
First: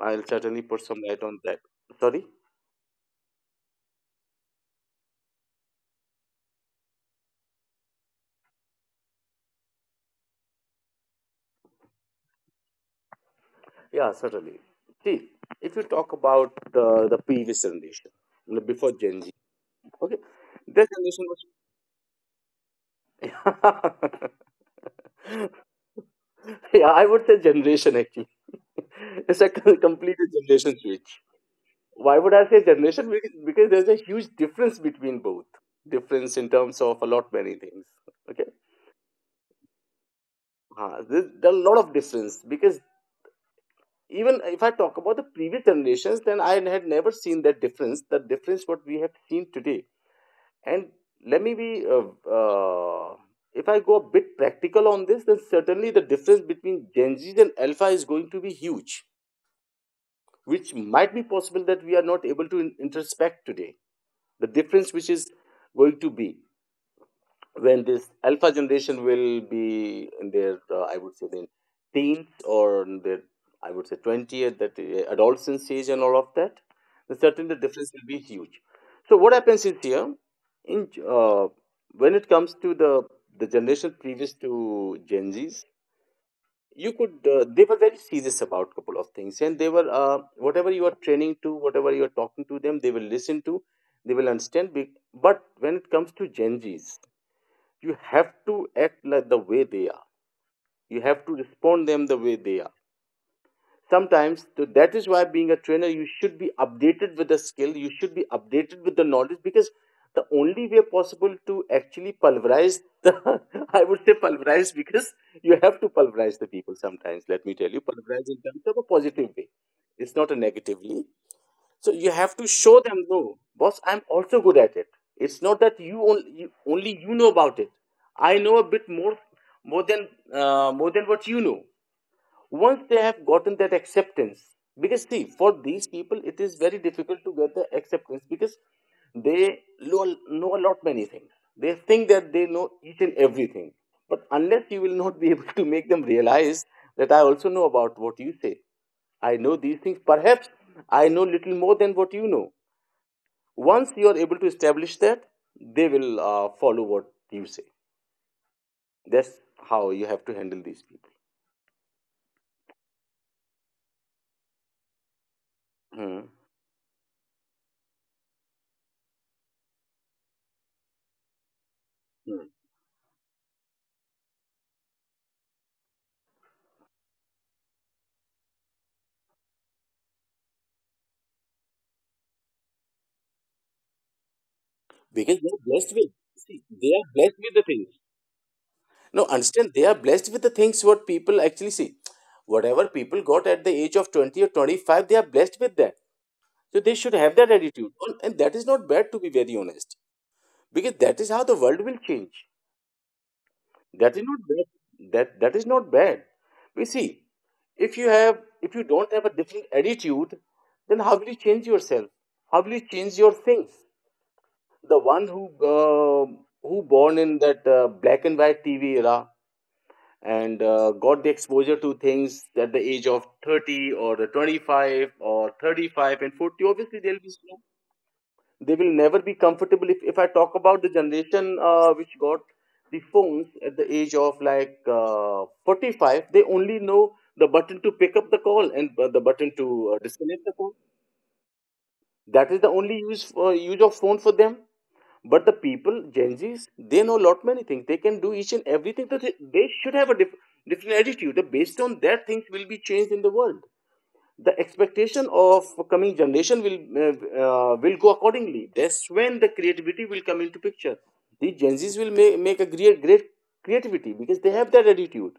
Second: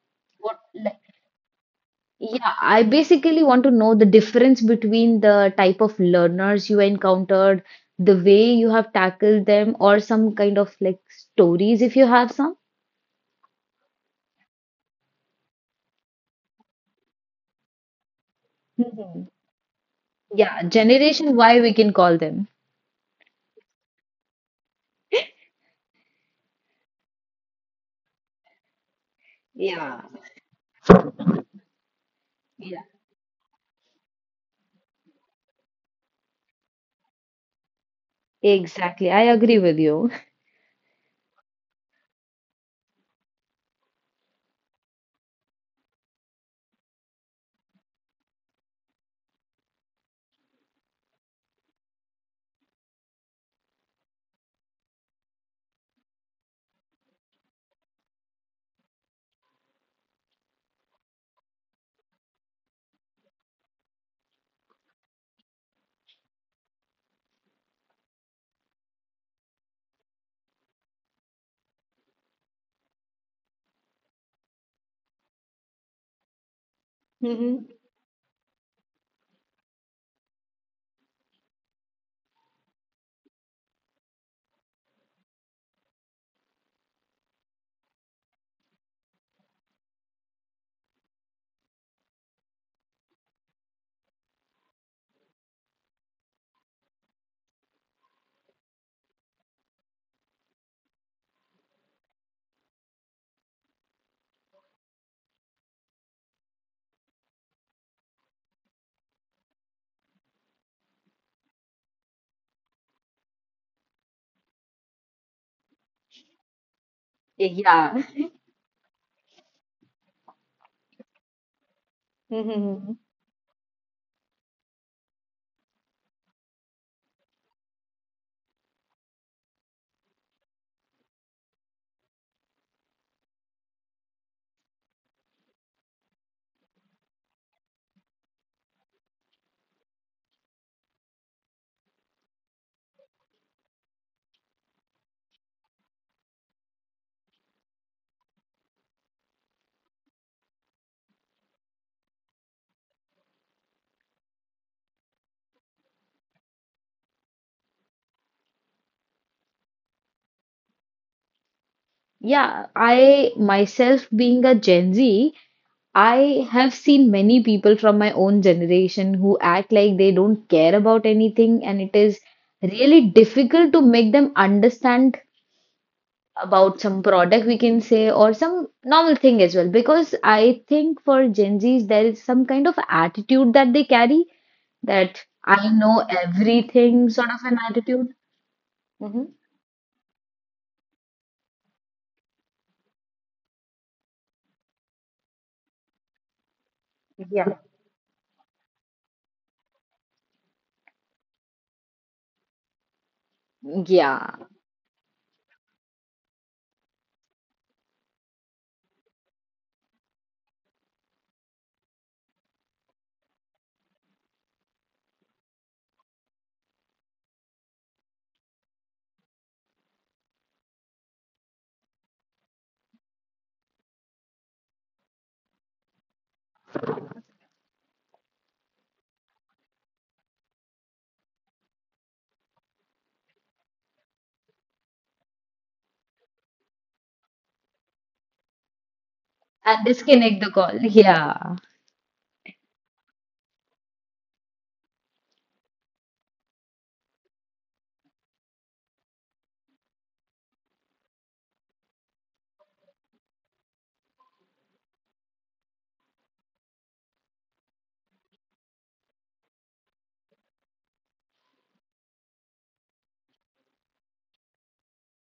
S2: I'll
S1: What?
S2: certainly put some light on that. Sorry.
S1: Yeah, I basically want to know the difference between the type of learners you encountered, the way you have tackled them, or some kind of like stories if you have some.
S2: Yeah, certainly. See, if you talk about the previous generation, before Gen
S1: Mhm.
S2: Z, okay,
S1: Yeah,
S2: their generation
S1: generation Y we can call them.
S2: was. Yeah, I would say generation actually. It's like a
S1: Yeah,
S2: complete generation switch. Why would I
S1: yeah,
S2: say generation? Because there's a huge difference between both. Difference in terms of a lot many things. Okay,
S1: exactly. I agree with you.
S2: there are a lot of difference, because even if I talk about the previous generations, then I had never seen that difference, the difference what we have seen today. And let me be, if I go a bit practical on this, then certainly the difference between Gen Z and Alpha is going to be huge, which might be possible that we are not able to introspect today. The difference which is going to be when this alpha generation will be in their I would say then teens, or in their I would say 20th, that adolescence age and all of that, then certainly
S1: Mhm.
S2: the difference will be huge. So what happens is here in uh, when it comes to the generation previous to Gen Z's, you could they were very serious about couple of things and they were whatever you are training to, whatever you are talking to them, they will listen to, they will understand. But when it comes to Gen Z's, you have to act like the way they are. You have to respond them the way they are. Sometimes, so that is why being a trainer, you should be updated with the skill. You should be updated with the knowledge, because the only way possible to actually pulverize the, I would say pulverize, because you have to pulverize the people sometimes.
S1: Yeah.
S2: Let me tell you, pulverize in terms of a positive way. It's not a negatively. So you have
S1: Mhm.
S2: to show them, no, boss, I'm also good at it. It's not that you only, only you know about it. I know a bit more than more than what you know. Once they have gotten that acceptance, because see, for these people, it is very difficult to get the acceptance because they know a lot many things. They think that they know each and everything, but unless you will not be able to make them realize that I also know about what you say. I know these things. Perhaps I know little more than what you know. Once you are able to establish that, they will follow what you say. That's how you have to handle these people.
S1: Yeah, I myself being a Gen Z,
S2: Hmm.
S1: I have seen many people from my own generation who act like they don't care about anything, and it is
S2: Hmm.
S1: really difficult to make them understand about some product, we can say, or some normal thing as well. Because I think for Gen Zs, there is some kind of attitude that they carry that
S2: Because they are
S1: I
S2: blessed
S1: know
S2: with, see, they are
S1: everything sort
S2: blessed
S1: of
S2: with
S1: an
S2: the things.
S1: attitude. Hmm.
S2: No, understand, they are blessed with the things what people actually see. Whatever people got at the age of 20 or 25, they are blessed with that. So they should have that
S1: Yeah.
S2: attitude. And that is not bad, to be very honest, because that is how the world will change. That is not
S1: Yeah,
S2: bad, that is not bad. We see, if you have, if you don't have a different attitude, then how will you change yourself? How will you change your things? The one uh, who born in that black and white TV era and got the exposure to things at the age of 30 or the 25 or 35 and 40, obviously they'll be, they will never be comfortable. If I talk about the generation which got the phones at the age of like 45, they only know the button to pick up the call and the button
S1: and
S2: to
S1: disconnect
S2: disconnect
S1: the
S2: the call.
S1: call. Yeah,
S2: That is the only use of phone for them. But the people Gen Z's, they know lot many things, they can do each and everything. So they should have a different attitude. Based on that, things will be changed in the world. The expectation of coming generation uh, will go accordingly. That's when the creativity will come into picture. The Gen Z's will make a great creativity because they have that attitude,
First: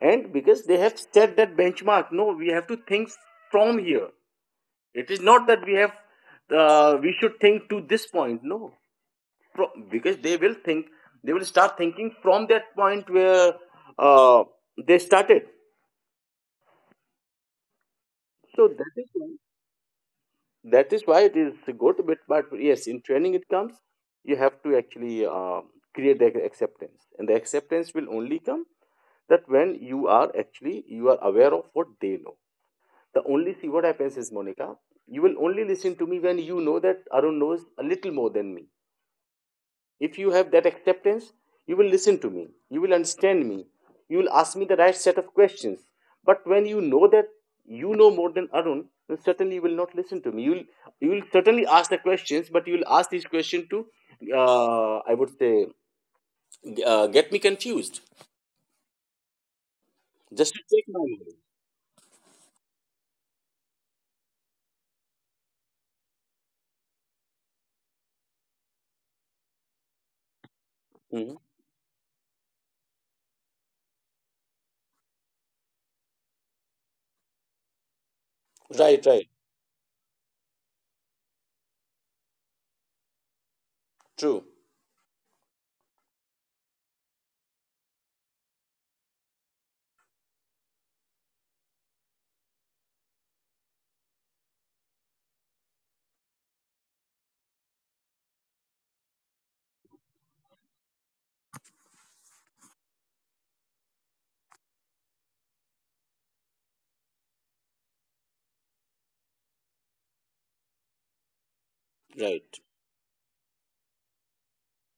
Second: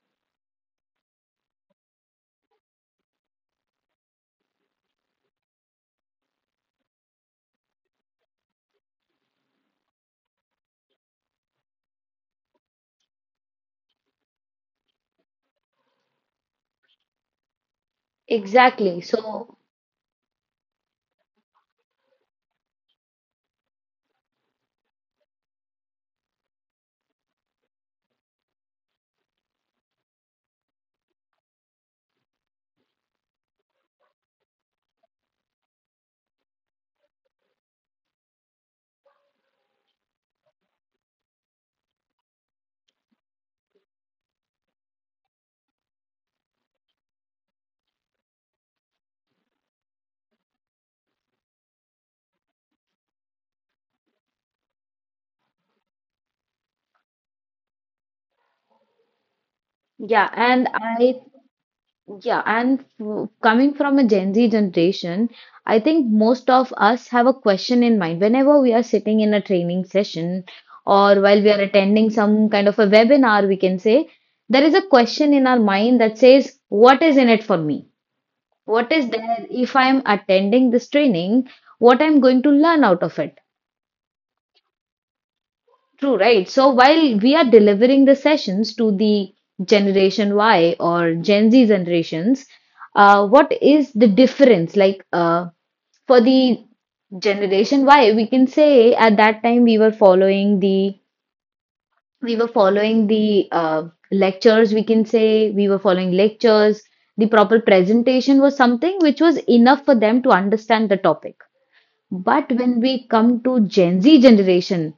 S2: and because they have set that benchmark. No, we have to think from here, it is not that we have we should think to this point. No, because they will think, they will start thinking from that point where uh, they started. So that
S1: exactly.
S2: is why,
S1: So,
S2: it is good, but yes, in training it comes, you have to actually create the acceptance, and the acceptance will only come that when you are actually you are aware of what they know. The only, see what happens is, Monica, you will only listen to me when you know that Arun knows a little more than me. If you have that acceptance, you will listen to me, you will understand me, you will ask me the right set of questions. But when you know that you know more than Arun, then certainly you will not listen to me. You will certainly ask the questions, but you will ask these questions to, I would say, get me confused.
S1: yeah,
S2: Just to
S1: and
S2: check my
S1: I
S2: knowledge.
S1: yeah, and coming from a Gen Z generation, I think most of us have a question in mind. Whenever we are sitting in a training session or while
S2: Mhm.
S1: we are attending some kind of a webinar, we can say there is a question in our mind that says, What is in it for me? What
S2: Right,
S1: is
S2: right.
S1: there if I'm attending this training? What I'm going to learn out of it?
S2: True.
S1: True, right? So while we are delivering the sessions to the Generation Y or Gen Z generations, what is the difference? For the Generation Y, we can say at that time we were following the lectures. We can say we were following lectures. The proper presentation was something which was enough for them to understand the topic. But
S2: Right.
S1: when we come to Gen Z generation,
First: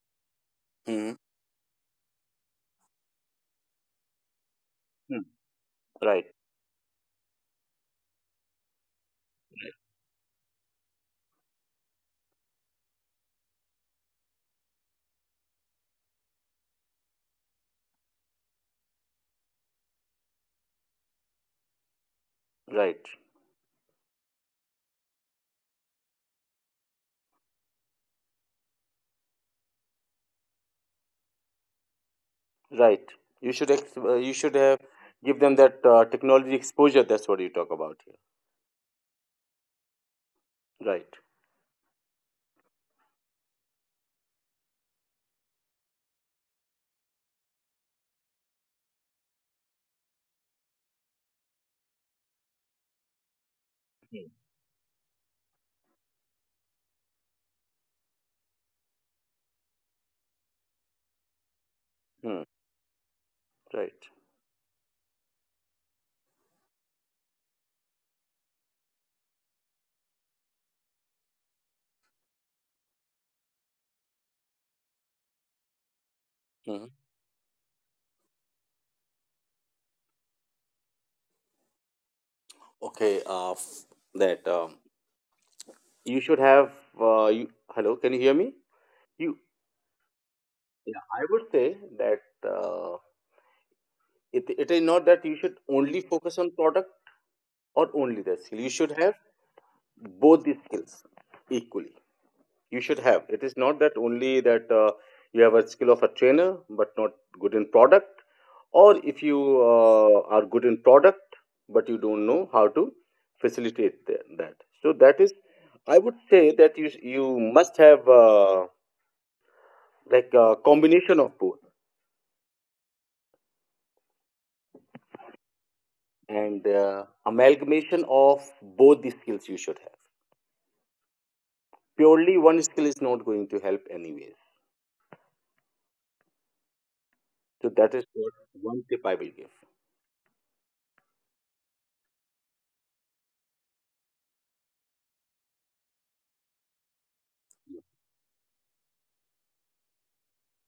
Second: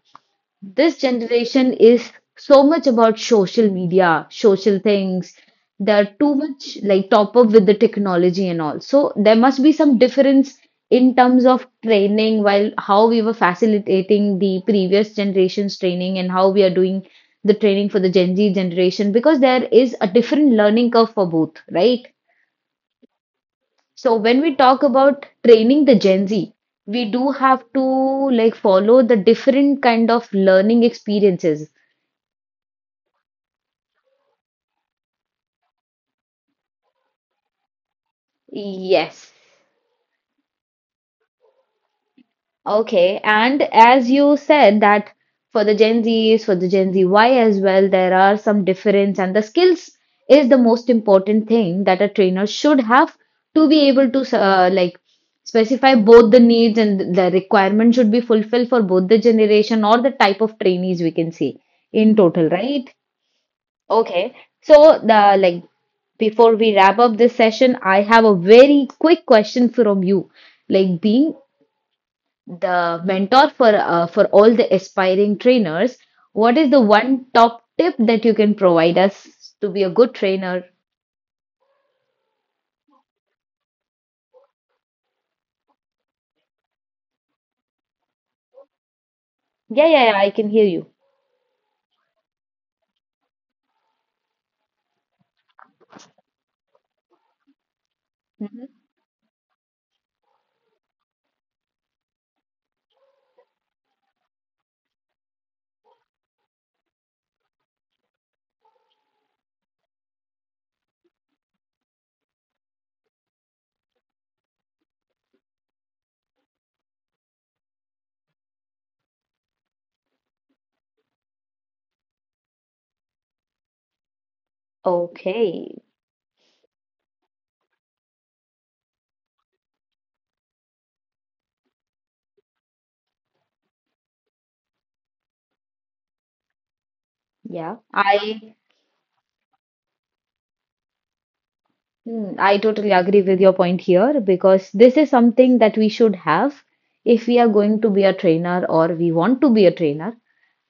S1: this
S2: Mhm.
S1: generation is so much about social media, social
S2: Mm.
S1: things. They're
S2: Right,
S1: too much like top up with the technology and all. So there must be some difference in terms of training while how we were facilitating the previous generation's training and how we are doing the training for the Gen Z generation because there is a different learning curve for both, right?
S2: right,
S1: So when we talk about training the Gen Z, we do have to like follow the different kind of learning experiences.
S2: right. You should you should have give them that technology exposure. That's what you talk about here.
S1: Yes.
S2: Right.
S1: Okay. And as you said that for the Gen Zs, for the Gen Z Y as well, there are some difference and the skills is the most important thing that a trainer should have to be able to like specify both the needs and the requirement should be fulfilled for both the generation or the type of trainees we can see in
S2: Hmm.
S1: total, right?
S2: Right.
S1: Okay. So the like before we wrap up this session, I have a very quick question from you. Like being the mentor for all the aspiring trainers, what is the
S2: Mhm.
S1: one top tip that you can provide us to be a good trainer?
S2: Okay. F- that you should have. You Hello. Can you hear me? You.
S1: Yeah, yeah, yeah, I can hear you.
S2: Yeah. I would say that uh, it is not that you should only focus on product or only
S1: Mhm.
S2: the skill. You should have both the skills equally. You should have. It is not that only that you have a skill of a trainer but not good in product, or if you are good in product but you don't know how to facilitate that. So that is, I would say, that you must have like a combination of both,
S1: Okay.
S2: and amalgamation of both the skills you should have. Purely one skill is not going to help anyways. So
S1: Yeah.
S2: that is what, one tip I will give.
S1: I totally agree with your point here because this is something that we should have if we are going to be a trainer or we want to be a trainer.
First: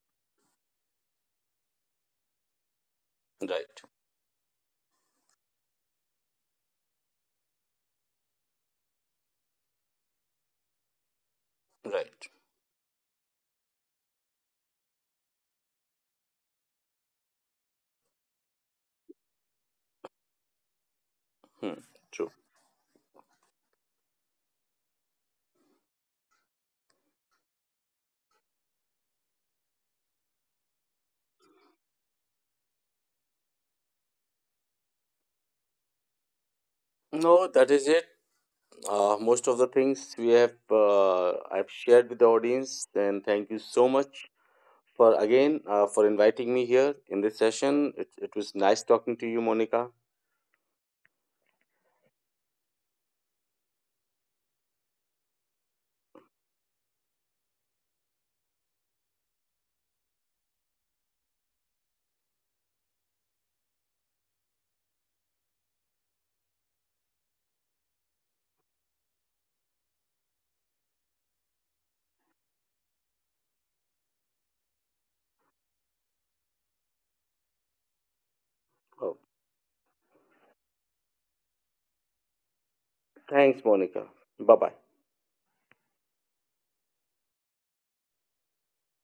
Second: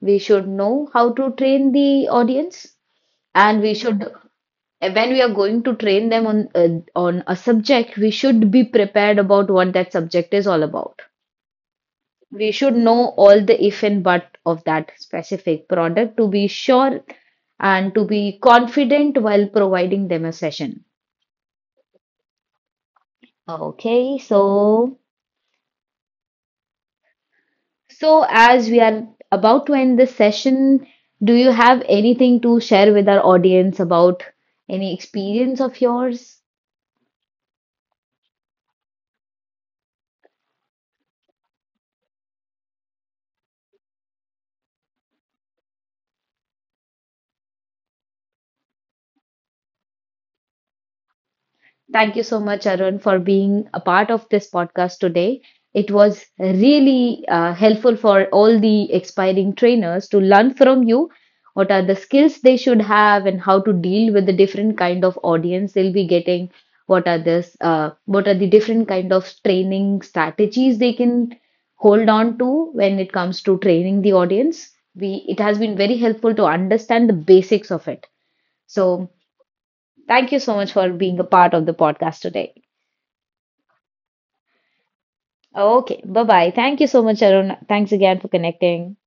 S1: We should know how to train the audience, and we
S2: Right.
S1: should, when we are going to train them on a subject, we should be prepared about what that subject is all about.
S2: Right.
S1: We should know all the if and but of that specific product to be sure and to be confident while providing them a session.
S2: Hmm. True.
S1: Okay, so, so as we are about to end this session, do you have anything to share with our audience about any experience of yours?
S2: No, that is it. Most of the things we have I've shared with the audience. And thank you so much for again for inviting me here in this session. It was nice talking to you, Monica.
S1: Thank you so much, Arun, for being a part of this podcast today. It was really helpful for all the aspiring trainers to learn from you what are the skills they should have and how to deal with the different kind of audience they'll be getting. What are this? What are the different kind of training strategies they can hold on to when it comes to training the audience? We it has been very helpful to understand the basics of it. So
S2: Oh,
S1: thank you so much for being a part of the podcast today.
S2: thanks, Monica. Bye bye.
S1: Okay, bye bye. Thank you so much, Arun. Thanks again for connecting.